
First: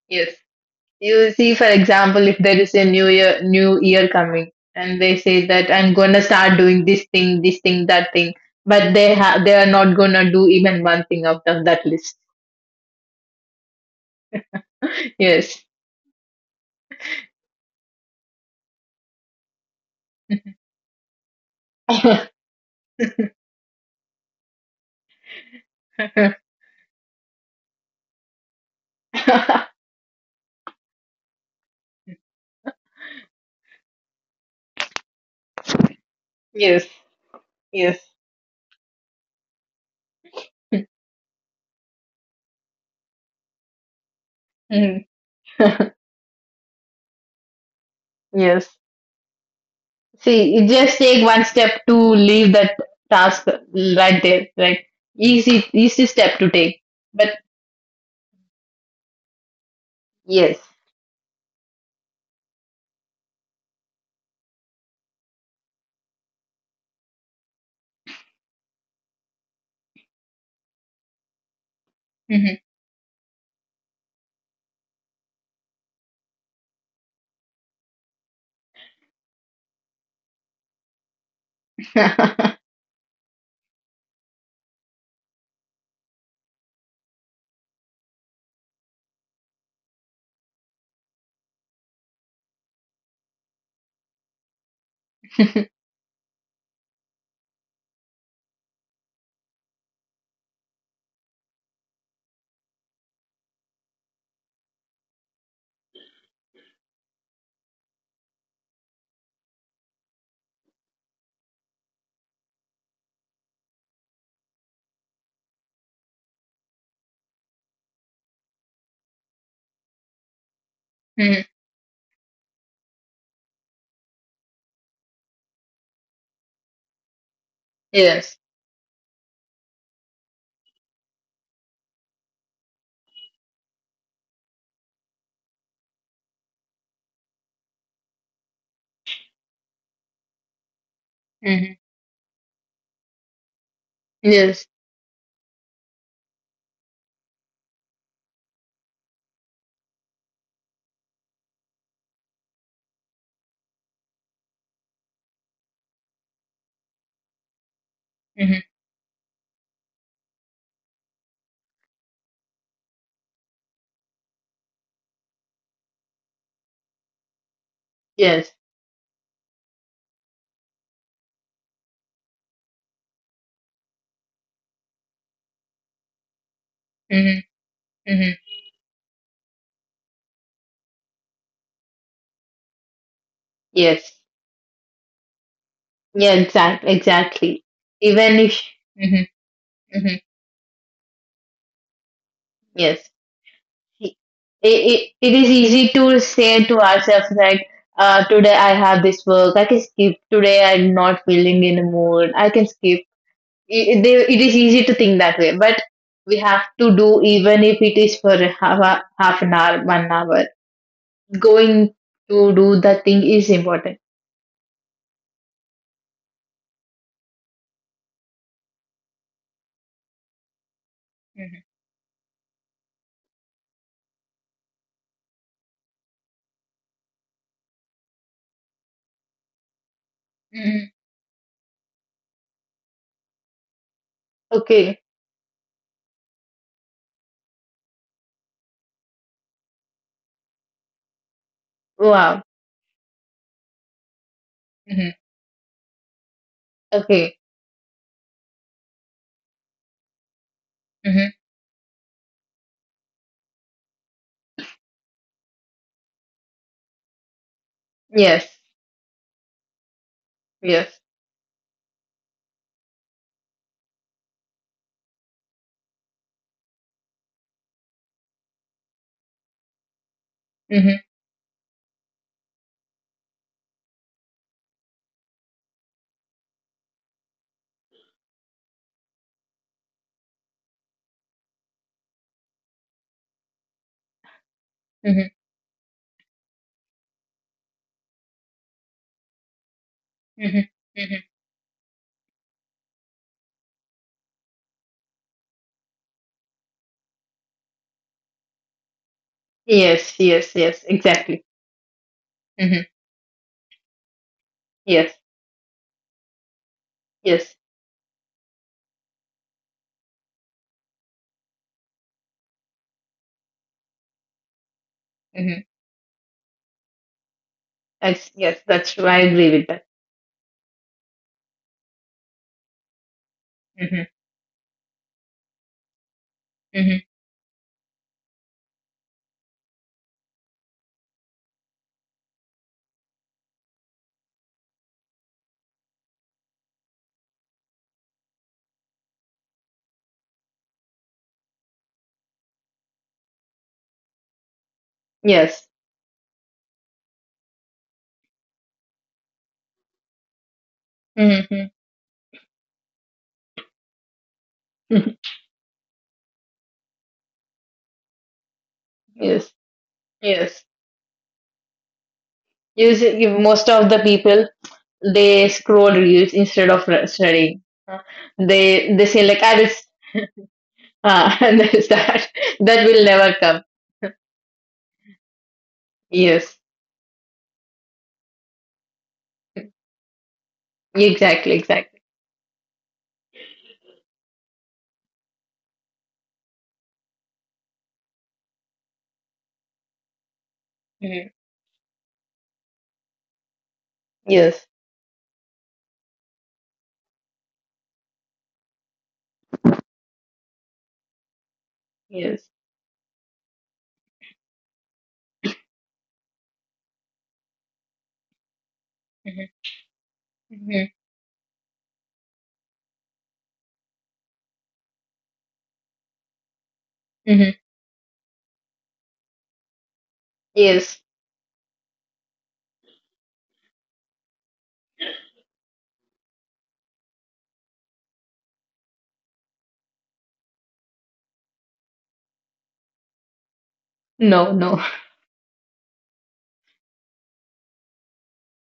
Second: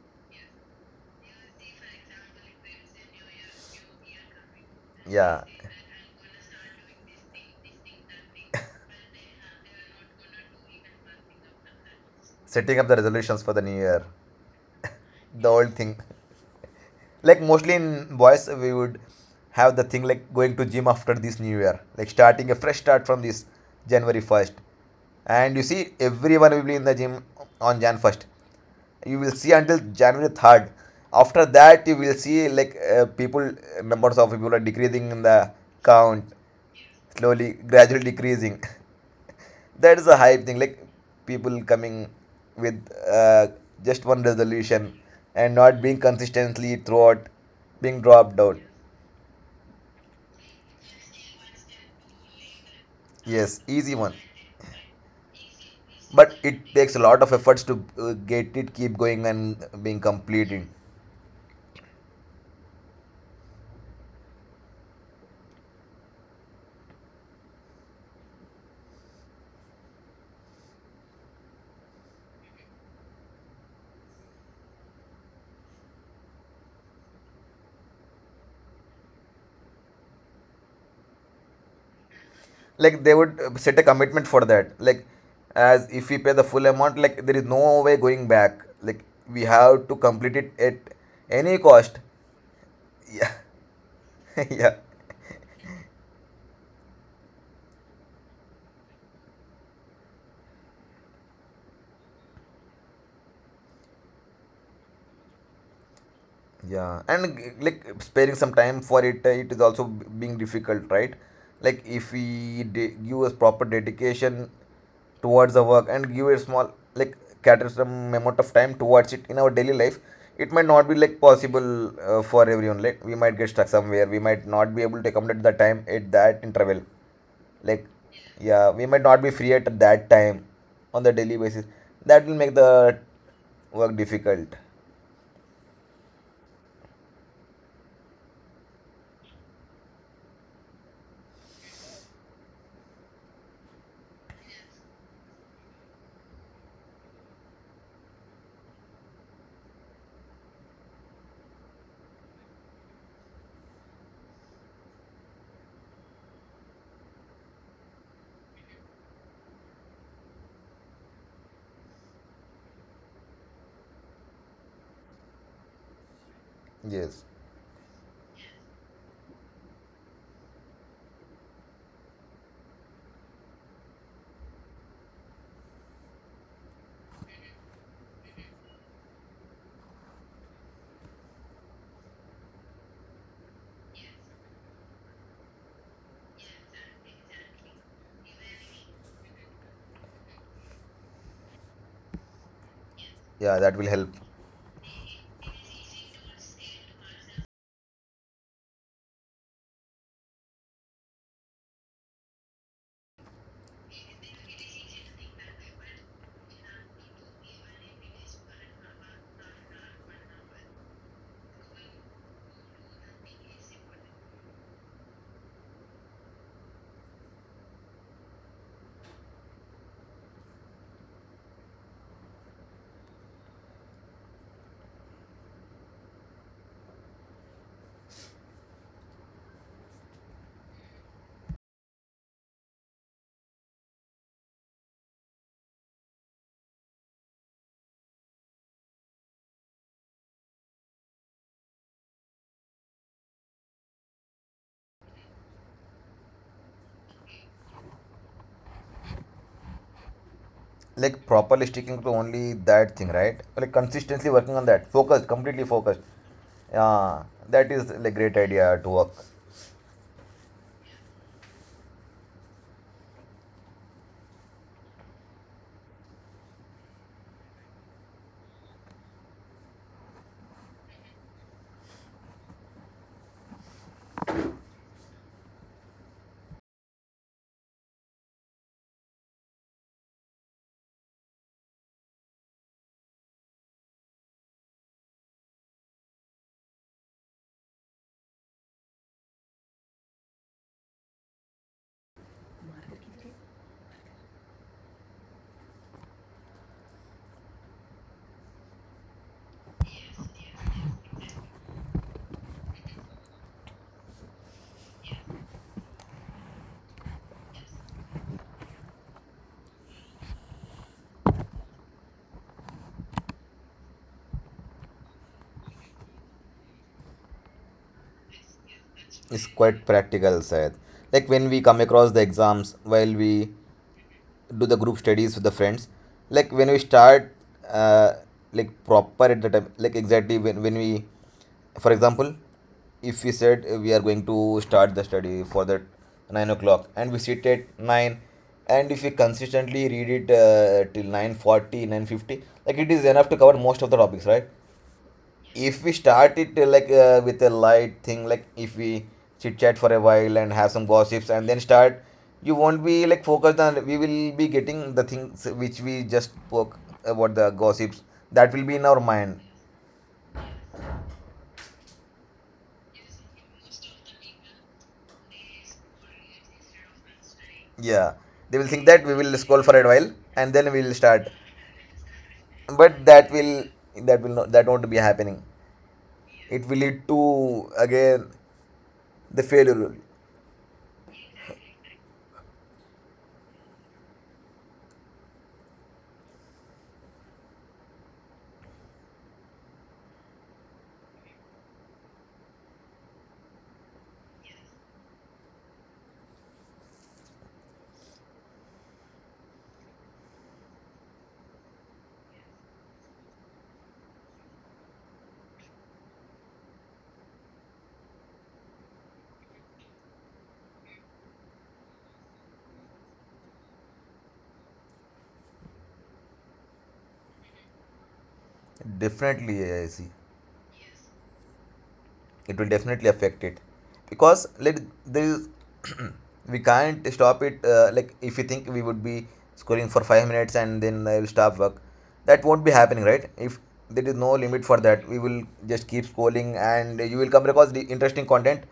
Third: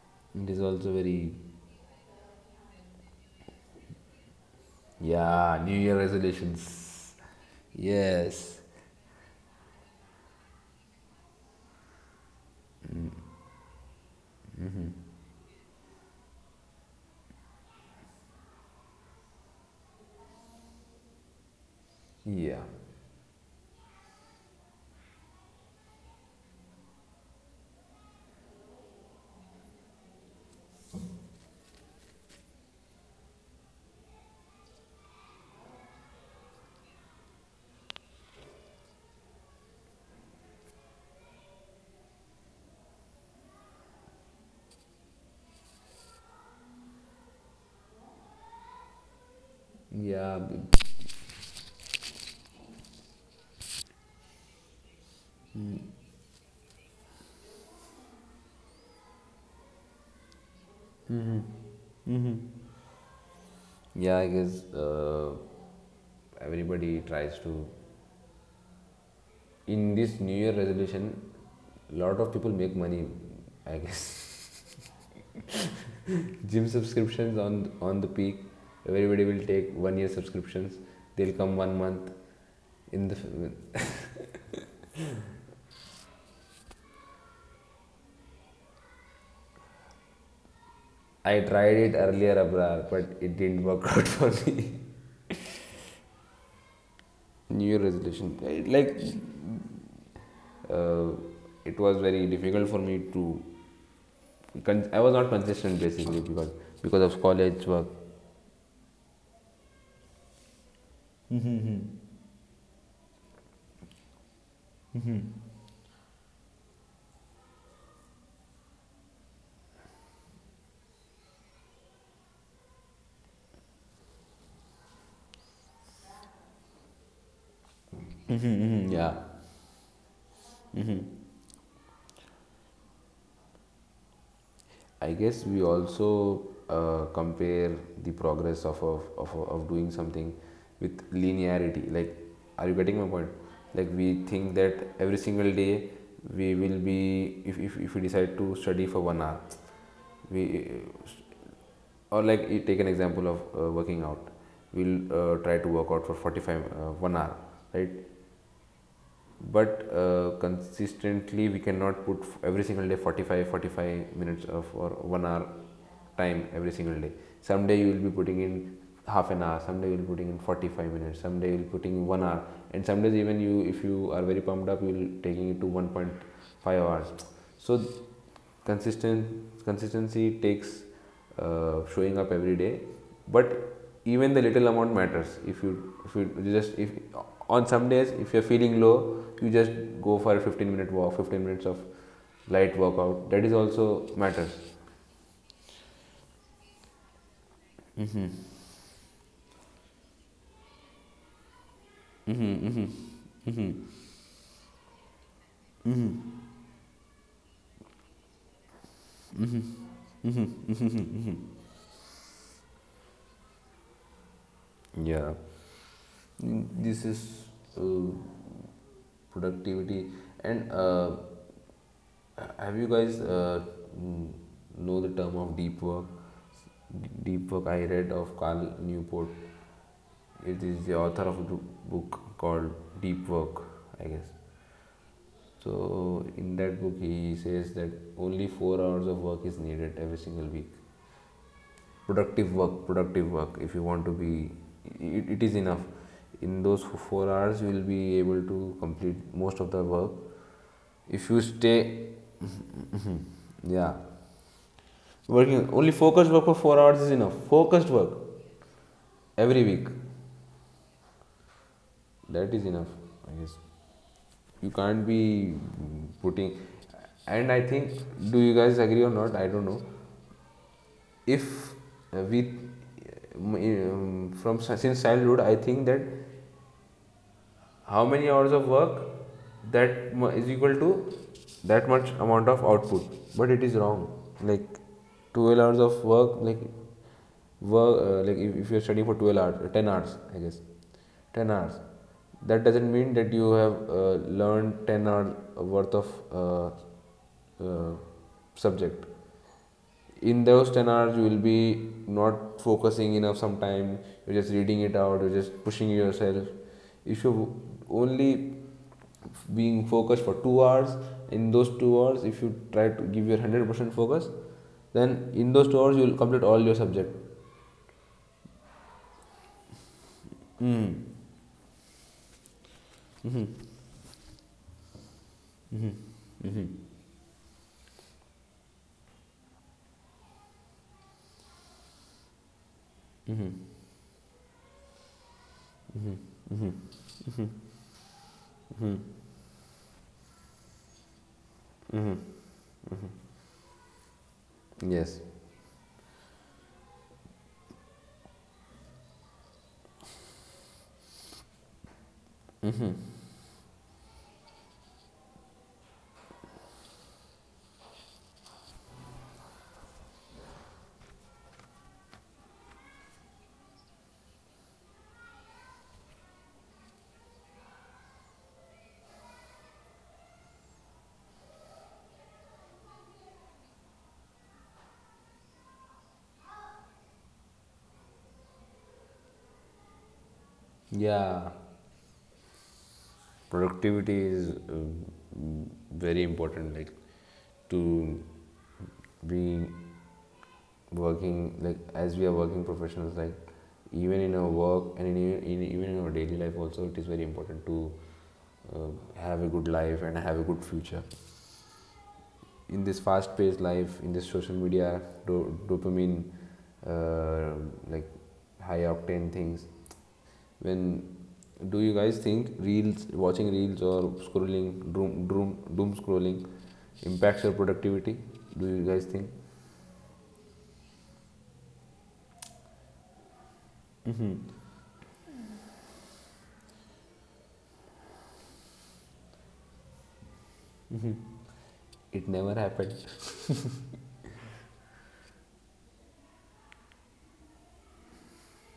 Speaker 2: Yes.
Speaker 1: It is also
Speaker 2: You
Speaker 1: very,
Speaker 2: see, for example, if there is a new year coming, and they
Speaker 3: Yeah.
Speaker 2: say
Speaker 1: yeah,
Speaker 2: that
Speaker 1: new
Speaker 2: I'm
Speaker 1: year
Speaker 2: gonna start doing
Speaker 1: resolutions,
Speaker 2: this thing, that thing,
Speaker 1: yes,
Speaker 2: but they
Speaker 3: [LAUGHS]
Speaker 2: have they are not gonna do even one thing out of that list.
Speaker 3: Setting up the resolutions for the new year,
Speaker 2: [LAUGHS]
Speaker 3: the
Speaker 2: Yes.
Speaker 3: old thing, like mostly in boys we would have the thing like going to gym after this new year,
Speaker 2: [LAUGHS]
Speaker 3: like starting a
Speaker 1: yeah,
Speaker 3: fresh start from this January 1st, and you see everyone will be in the gym on Jan 1st. You will see until January 3rd. After that, you will see like people, numbers of people are decreasing in the count,
Speaker 2: Yes.
Speaker 3: slowly,
Speaker 2: Yes.
Speaker 3: gradually decreasing. [LAUGHS] That is a hype thing, like people coming with uh, just one resolution
Speaker 2: Mhm.
Speaker 3: and not
Speaker 2: [LAUGHS]
Speaker 3: being consistently throughout, being dropped out.
Speaker 2: Yes.
Speaker 1: yeah.
Speaker 2: See, you just take one step to leave that task
Speaker 3: Yes, easy one.
Speaker 2: right there. Right. Easy, easy
Speaker 3: But
Speaker 2: step to
Speaker 3: it
Speaker 2: take.
Speaker 3: takes a lot
Speaker 2: But,
Speaker 3: of efforts to get it, keep going and being
Speaker 2: yes.
Speaker 3: completed.
Speaker 1: Yeah, I guess everybody tries to, in this new year resolution a lot of people
Speaker 2: Mm-hmm.
Speaker 1: make money, I guess. [LAUGHS] Gym subscriptions on the peak, everybody will take one year subscriptions, they'll come one month
Speaker 2: [LAUGHS]
Speaker 3: Like
Speaker 1: in
Speaker 3: they
Speaker 1: the,
Speaker 3: would set a commitment for that, like as if we pay the full amount, like there is no way going back, like we have to complete it at
Speaker 1: I
Speaker 3: any
Speaker 1: tried it
Speaker 3: cost.
Speaker 1: earlier, Abrar,
Speaker 3: [LAUGHS]
Speaker 1: but
Speaker 3: Yeah.
Speaker 1: it didn't work [LAUGHS] out for
Speaker 3: [LAUGHS] Yeah.
Speaker 1: me. [LAUGHS] New year resolution, like uh, it was very difficult for me to, I was not consistent basically, because
Speaker 3: Yeah,
Speaker 1: of
Speaker 3: and
Speaker 1: college
Speaker 3: like
Speaker 1: work.
Speaker 3: sparing some time for it, it is also being difficult, right? Like if we give a proper dedication towards the work and give a small, like cater some amount of time towards it in our daily life, it might not be like
Speaker 2: Hmm.
Speaker 3: possible for everyone. Like we might get stuck somewhere, we might not be able to accommodate the time at that interval. Like
Speaker 2: Yes.
Speaker 1: Mm-hmm,
Speaker 3: yeah,
Speaker 1: mm-hmm.
Speaker 3: we might
Speaker 1: Yeah.
Speaker 3: not be free at that time on the daily basis. That will make the work difficult.
Speaker 1: I guess we also compare the progress of doing something with
Speaker 2: Hmm.
Speaker 1: linearity. Like, are you getting my point? Like, we think
Speaker 2: Yes.
Speaker 1: that every single day we will be, if we decide to study for one hour, we, or like, you take an example of working out, we'll try to work out for 45, one hour, right?
Speaker 2: Hmm.
Speaker 1: But consistently we cannot put every single day 45 45 minutes of, or one hour time every single day.
Speaker 3: Yes,
Speaker 1: Someday you will be putting
Speaker 2: Yes.
Speaker 1: in half an hour, someday you will be putting in 45 minutes, someday you will be putting in one hour, and some days even you, if you are very pumped up, you will be taking it to 1.5 hours.
Speaker 2: Hmm.
Speaker 1: So
Speaker 2: Hmm.
Speaker 1: consistent consistency takes, showing up every day, but
Speaker 2: Yes.
Speaker 1: even the little amount matters. If you, if you
Speaker 2: Yeah,
Speaker 1: just if
Speaker 2: exact
Speaker 1: on
Speaker 2: exactly.
Speaker 1: some days, if you're
Speaker 2: Even if,
Speaker 1: feeling low,
Speaker 2: hmm,
Speaker 1: you just go
Speaker 2: hmm,
Speaker 1: for a 15-minute walk, 15 minutes of light
Speaker 2: yes.
Speaker 1: workout. That is
Speaker 3: yeah, that will
Speaker 1: also
Speaker 3: help.
Speaker 2: It,
Speaker 1: matters.
Speaker 2: it is easy to say to ourselves like today I have this work, I can skip. Today I'm not feeling in a mood, I can skip. It is easy to think that way, but we have to do, even if it is for half, half an hour, 1 hour. Going to do the thing is important.
Speaker 1: Yeah. This is uh, productivity. And
Speaker 2: Mm-hmm.
Speaker 1: have you guys, know the term of deep work? Deep Work, I read of Cal Newport. It is
Speaker 2: Mm-hmm.
Speaker 1: the author of a book called Deep Work, I guess.
Speaker 2: Okay.
Speaker 1: So in that book, he says that only 4 hours of work is needed every single week. productive
Speaker 2: Wow.
Speaker 1: work productive work if you want to be, it,
Speaker 2: Mm-hmm.
Speaker 1: it is enough. In those four
Speaker 2: Okay.
Speaker 1: hours you will be able to complete most of the work
Speaker 3: Like
Speaker 1: if
Speaker 2: Mm-hmm.
Speaker 1: you
Speaker 3: properly
Speaker 1: stay.
Speaker 3: sticking to only that thing, right?
Speaker 1: [LAUGHS]
Speaker 3: Like
Speaker 1: Yeah,
Speaker 3: consistently working on that, focused,
Speaker 1: working
Speaker 3: completely
Speaker 1: only
Speaker 3: focused.
Speaker 1: focused work for 4 hours is
Speaker 3: Yeah,
Speaker 1: enough
Speaker 3: that
Speaker 1: focused
Speaker 3: is
Speaker 1: work
Speaker 3: like great
Speaker 2: Yes.
Speaker 3: idea to work.
Speaker 1: every week.
Speaker 2: Yes.
Speaker 1: That is enough, I guess. You can't be putting, and I think, do you guys agree or not, I don't know.
Speaker 2: Mm-hmm.
Speaker 1: If we From since childhood I think that how many hours of work, that is equal to that much amount of output, but it is wrong. Like
Speaker 2: Mm-hmm.
Speaker 1: 12 hours of work, like work, like if you're studying for 12 hours, 10 hours I guess,
Speaker 2: Mm-hmm. Mm-hmm.
Speaker 1: 10 hours. That doesn't mean that you have learned 10 hours worth of uh, uh, subject.
Speaker 2: Yes.
Speaker 1: In
Speaker 2: Yes.
Speaker 1: those 10
Speaker 2: Yes.
Speaker 1: hours you will
Speaker 2: Exactly.
Speaker 1: be not
Speaker 2: Mm-hmm.
Speaker 1: focusing enough sometime. You're just reading it
Speaker 2: Yes.
Speaker 1: out, you're just pushing yourself. If you
Speaker 2: Yes.
Speaker 1: only being focused for 2 hours, in those 2 hours if you try to give your 100% focus, then in
Speaker 2: Mm-hmm.
Speaker 1: those 2 hours you will complete all your subject.
Speaker 2: That's, yes. That's true. I
Speaker 3: It's
Speaker 2: agree with that.
Speaker 3: quite practical, Syed.
Speaker 1: Mm.
Speaker 3: Like when we come across the exams, while we
Speaker 2: Mm-hmm.
Speaker 3: do the group studies with the
Speaker 1: Hmm.
Speaker 3: friends, like
Speaker 1: Hmm.
Speaker 3: when we
Speaker 2: Mm-hmm.
Speaker 3: start uh, like proper at the time, like exactly when we, for example, if we
Speaker 1: Hmm.
Speaker 3: said we are going to start the study for that 9 o'clock and we sit at 9, and if we consistently read it till 9:40, 9:50, like it is enough to cover most of the topics, right?
Speaker 1: Yes.
Speaker 2: Yes.
Speaker 3: If we start it like with a light thing, like if we chit chat for a while and have some gossips and then
Speaker 2: Mm-hmm.
Speaker 3: start, you won't be like focused on, we will be getting the
Speaker 2: [LAUGHS]
Speaker 3: things which we just spoke about, the gossips that will be in our mind.
Speaker 2: Yes. Yes. Usually, most of the people, they scroll reels instead of studying.
Speaker 3: Yeah, they will think
Speaker 2: They
Speaker 3: that we
Speaker 2: say
Speaker 3: will
Speaker 2: like, I
Speaker 3: scroll
Speaker 2: will...
Speaker 3: for a while and then we will start,
Speaker 2: Ah. [LAUGHS] And there's that. That will
Speaker 3: but that
Speaker 2: never come.
Speaker 3: will that will not, that won't be happening.
Speaker 2: Yes.
Speaker 3: It will lead to again the failure.
Speaker 1: Yeah.
Speaker 2: Exactly, exactly.
Speaker 1: Productivity is uh, very important, like, to being
Speaker 2: Mhm.
Speaker 1: working, like as we are working professionals, like, even in our
Speaker 2: Yes.
Speaker 1: work and in even in our daily life also, it is very important to uh, have a good life and have a good future.
Speaker 2: Yes.
Speaker 1: In this fast paced life, in this social media dopamine, uh, like high octane
Speaker 2: Mhm.
Speaker 1: things. When,
Speaker 2: Mhm.
Speaker 1: do you guys think reels, watching reels or scrolling doom scrolling impacts your
Speaker 2: Mhm.
Speaker 1: productivity? Do you guys think?
Speaker 3: Definitely I see,
Speaker 2: Yes.
Speaker 3: it will definitely affect it, because let there is [CLEARS THROAT] we can't stop it like if you think we would be scoring for 5 minutes and then I will stop work,
Speaker 1: It
Speaker 3: that
Speaker 1: never
Speaker 3: won't be
Speaker 1: happened.
Speaker 3: happening, right? If there is no
Speaker 2: No,
Speaker 3: limit for
Speaker 2: no.
Speaker 3: that, we will just keep scrolling, and you will come across the interesting content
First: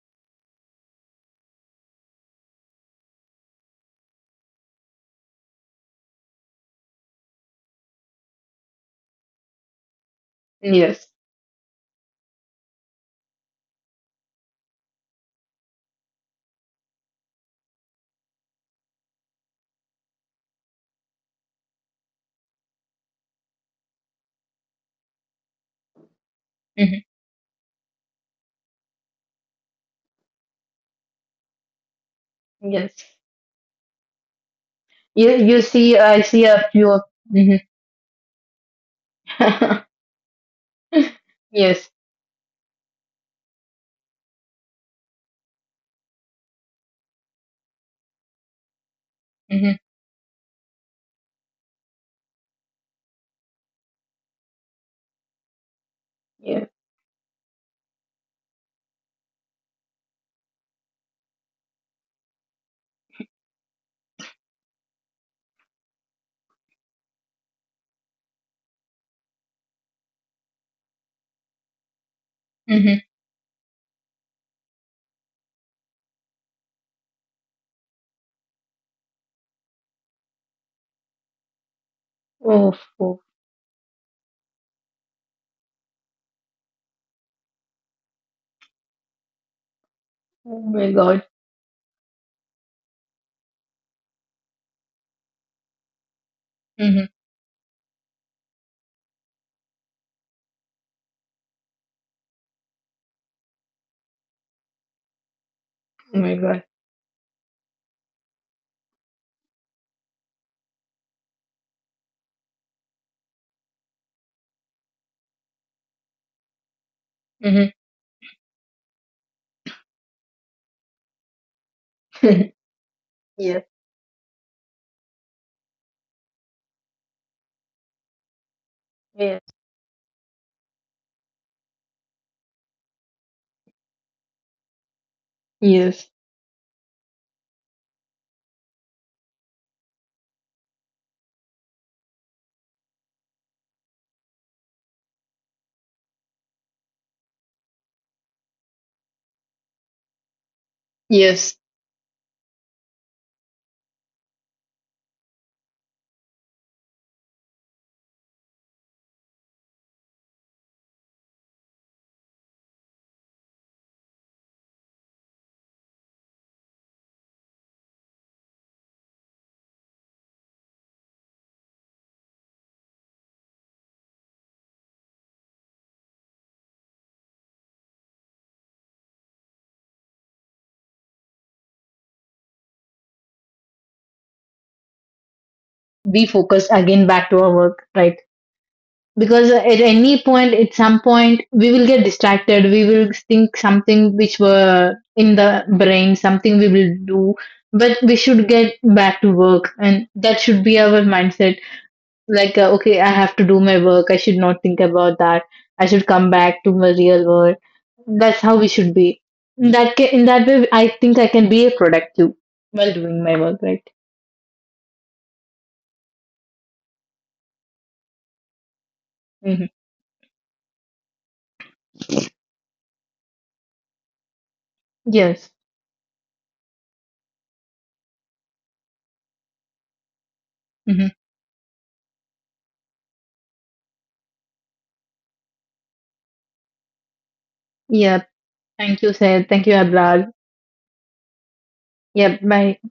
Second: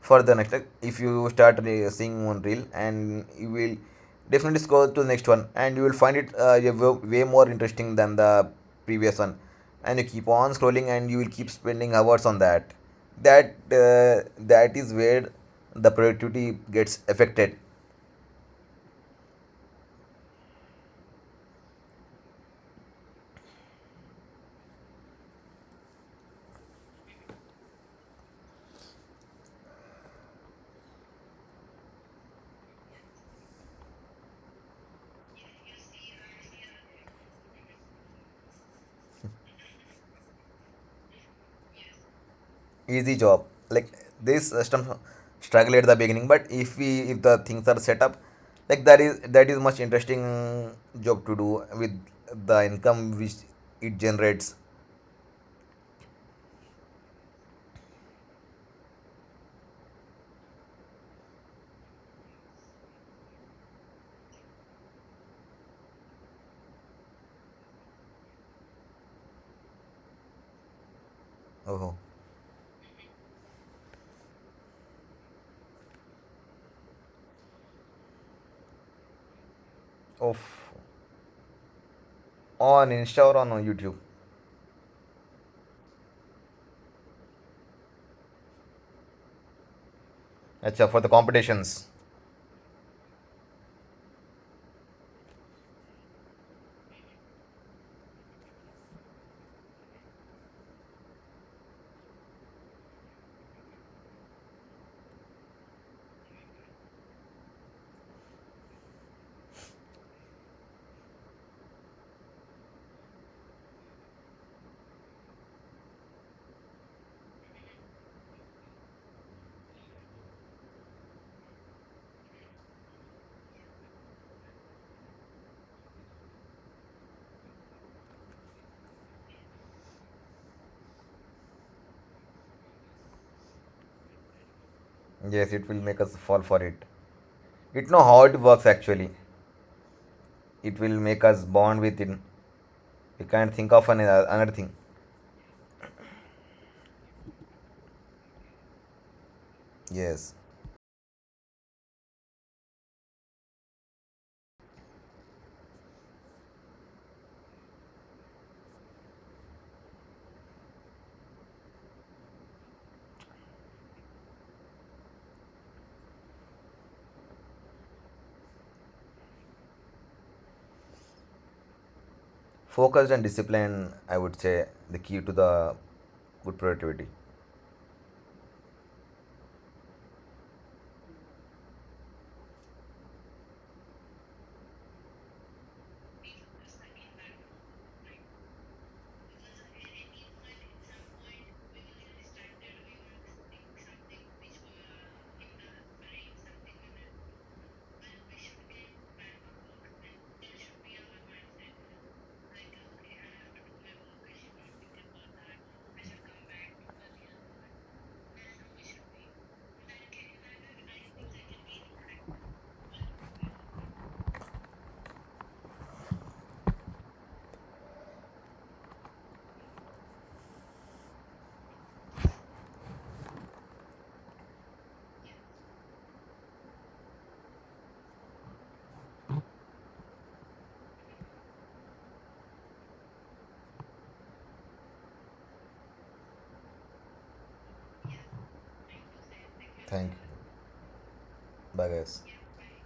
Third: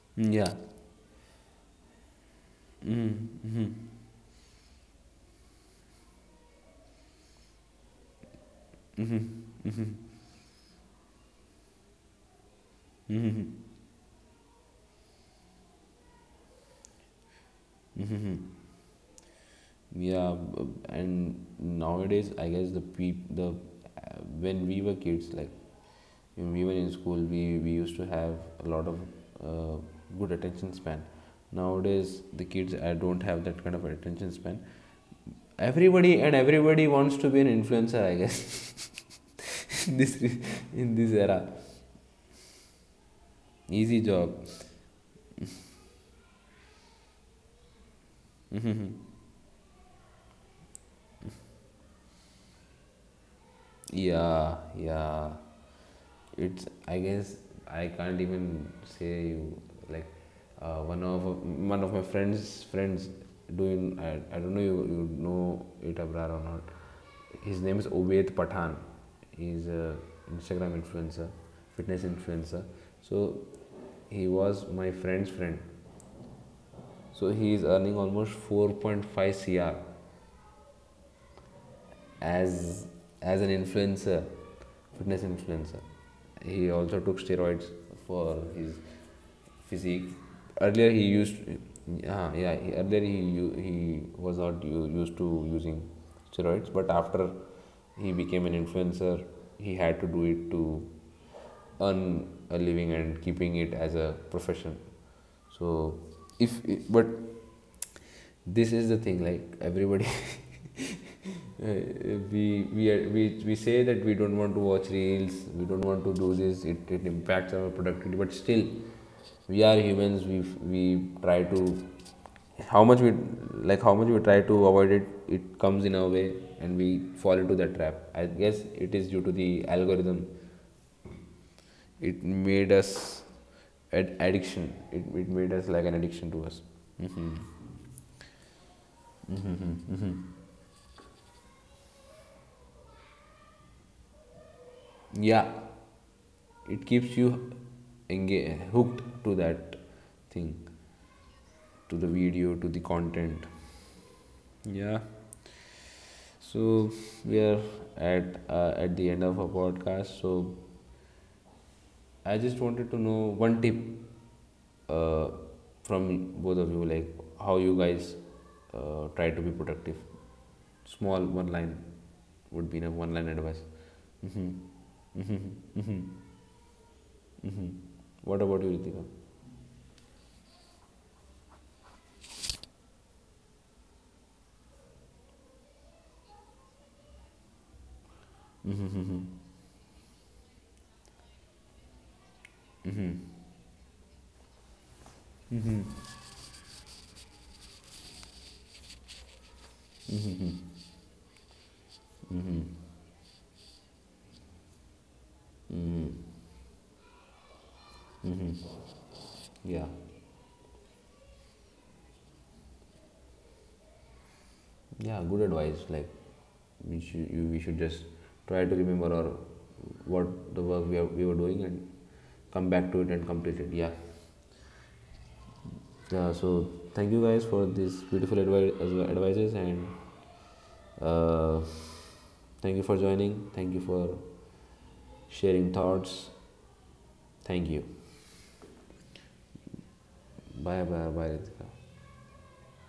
Speaker 3: for the next,
Speaker 1: Yeah.
Speaker 3: like, if you start seeing one reel, and you will definitely scroll to the next one, and you will find it yeah, way more interesting than the previous one, and you keep on scrolling,
Speaker 2: Yes.
Speaker 3: and you will keep spending hours on that. that
Speaker 1: [LAUGHS]
Speaker 3: uh, that is where the productivity gets affected.
Speaker 1: Hmm. Yeah, and nowadays, I guess, the peop the when we were kids, like when we were in
Speaker 2: Mhm.
Speaker 1: school, we used to have a lot of uh, good attention span. Nowadays, the kids, I
Speaker 2: Yes.
Speaker 1: don't have that kind of attention span.
Speaker 2: You see, I see a
Speaker 1: Everybody
Speaker 2: few of.
Speaker 1: wants to be an
Speaker 2: Mhm.
Speaker 1: influencer, I guess. [LAUGHS] in
Speaker 2: [LAUGHS]
Speaker 1: this in this era,
Speaker 2: Yes.
Speaker 3: Easy job, like
Speaker 1: easy job.
Speaker 3: this system, struggle at the beginning, but if the things are set up, like
Speaker 1: [LAUGHS]
Speaker 3: that is
Speaker 2: Mm-hmm.
Speaker 3: much interesting job to do with the income which it generates.
Speaker 1: Yeah, yeah. It's,
Speaker 2: Yes.
Speaker 1: I guess, I can't even say you, like, one of my friends friends doing. I don't know, you know it Abrar or not. His name is Obet Pathan. He's a Instagram influencer,
Speaker 3: Oh,
Speaker 1: fitness influencer.
Speaker 2: Mm-hmm.
Speaker 1: So he was my friend's friend. So he is earning almost 4.5 cr
Speaker 3: of.
Speaker 2: Oh,
Speaker 1: as
Speaker 3: On
Speaker 2: oh,
Speaker 3: Insta or
Speaker 1: an
Speaker 3: on YouTube?
Speaker 1: influencer, fitness influencer. He also took steroids for his physique.
Speaker 2: oh my
Speaker 3: Acha,
Speaker 1: Earlier he
Speaker 3: for the
Speaker 2: God.
Speaker 1: used,
Speaker 3: competitions.
Speaker 1: yeah, yeah. Earlier he he was not used to using steroids, but
Speaker 2: Mm-hmm.
Speaker 1: after he became an influencer, he had to do it to earn a living and keeping it as a profession. So,
Speaker 2: Oh my God.
Speaker 1: if but this is the thing, like everybody, [LAUGHS] we say that we don't want to watch reels, we don't want to do this, it impacts
Speaker 2: Mm-hmm.
Speaker 1: our productivity, but still we are humans, we try to,
Speaker 2: [LAUGHS]
Speaker 1: how much we,
Speaker 2: Yes.
Speaker 1: like how much we try to avoid it, it comes in our way and we fall into that trap, I guess. It is due to the
Speaker 2: Yes.
Speaker 1: algorithm. It made us an addiction, it made
Speaker 3: Yes,
Speaker 1: us
Speaker 3: it will
Speaker 1: like an
Speaker 3: make
Speaker 2: Yes.
Speaker 3: us
Speaker 1: addiction to
Speaker 3: fall
Speaker 1: us.
Speaker 3: for it. It know how it works actually. It will make us bond with it. We can't think of another thing.
Speaker 1: Yeah, it keeps you engaged, hooked to that
Speaker 3: Yes.
Speaker 1: thing,
Speaker 2: Yes.
Speaker 1: to the video, to the content. So we are at the end of our podcast. So I just wanted to know one tip uh, from both of you, like how you guys try to be productive. Small one line would be enough.
Speaker 3: Focused
Speaker 1: One
Speaker 3: and
Speaker 1: line advice.
Speaker 3: discipline, I would
Speaker 1: Mm-hmm.
Speaker 3: say, the key to the good productivity.
Speaker 1: Mm-hmm. What about you, Ritika?
Speaker 2: We focus again back to our work, right?
Speaker 1: Mm-hmm. Mm-hmm.
Speaker 2: Because at any point, at some point we will get distracted, we will think something which were in the brain, something we will do, but we should get back to work, and that
Speaker 1: Mm-hmm.
Speaker 2: should be our mindset. Like,
Speaker 1: Mm-hmm.
Speaker 2: okay, I have to do my work, I should not think about that. I should come back to my real world. That's how we should be.
Speaker 1: Yeah.
Speaker 2: In that way, I think I can be a productive while doing my work, right.
Speaker 1: Yeah, good advice. Like, we should, we should just try to remember or
Speaker 2: Hmm.
Speaker 1: what the work we were doing and come back to it and complete it. Yeah.
Speaker 2: Yes.
Speaker 1: Uh, so thank you guys for this beautiful advices, and
Speaker 2: Hmm.
Speaker 1: uh, thank you for joining, thank you for sharing thoughts. Thank you.
Speaker 2: Yeah, thank you sir, thank you
Speaker 3: Thank you.
Speaker 2: abrad.
Speaker 1: Bye, bye, bye Ritika.
Speaker 3: Bye, guys.
Speaker 2: Yeah, bye.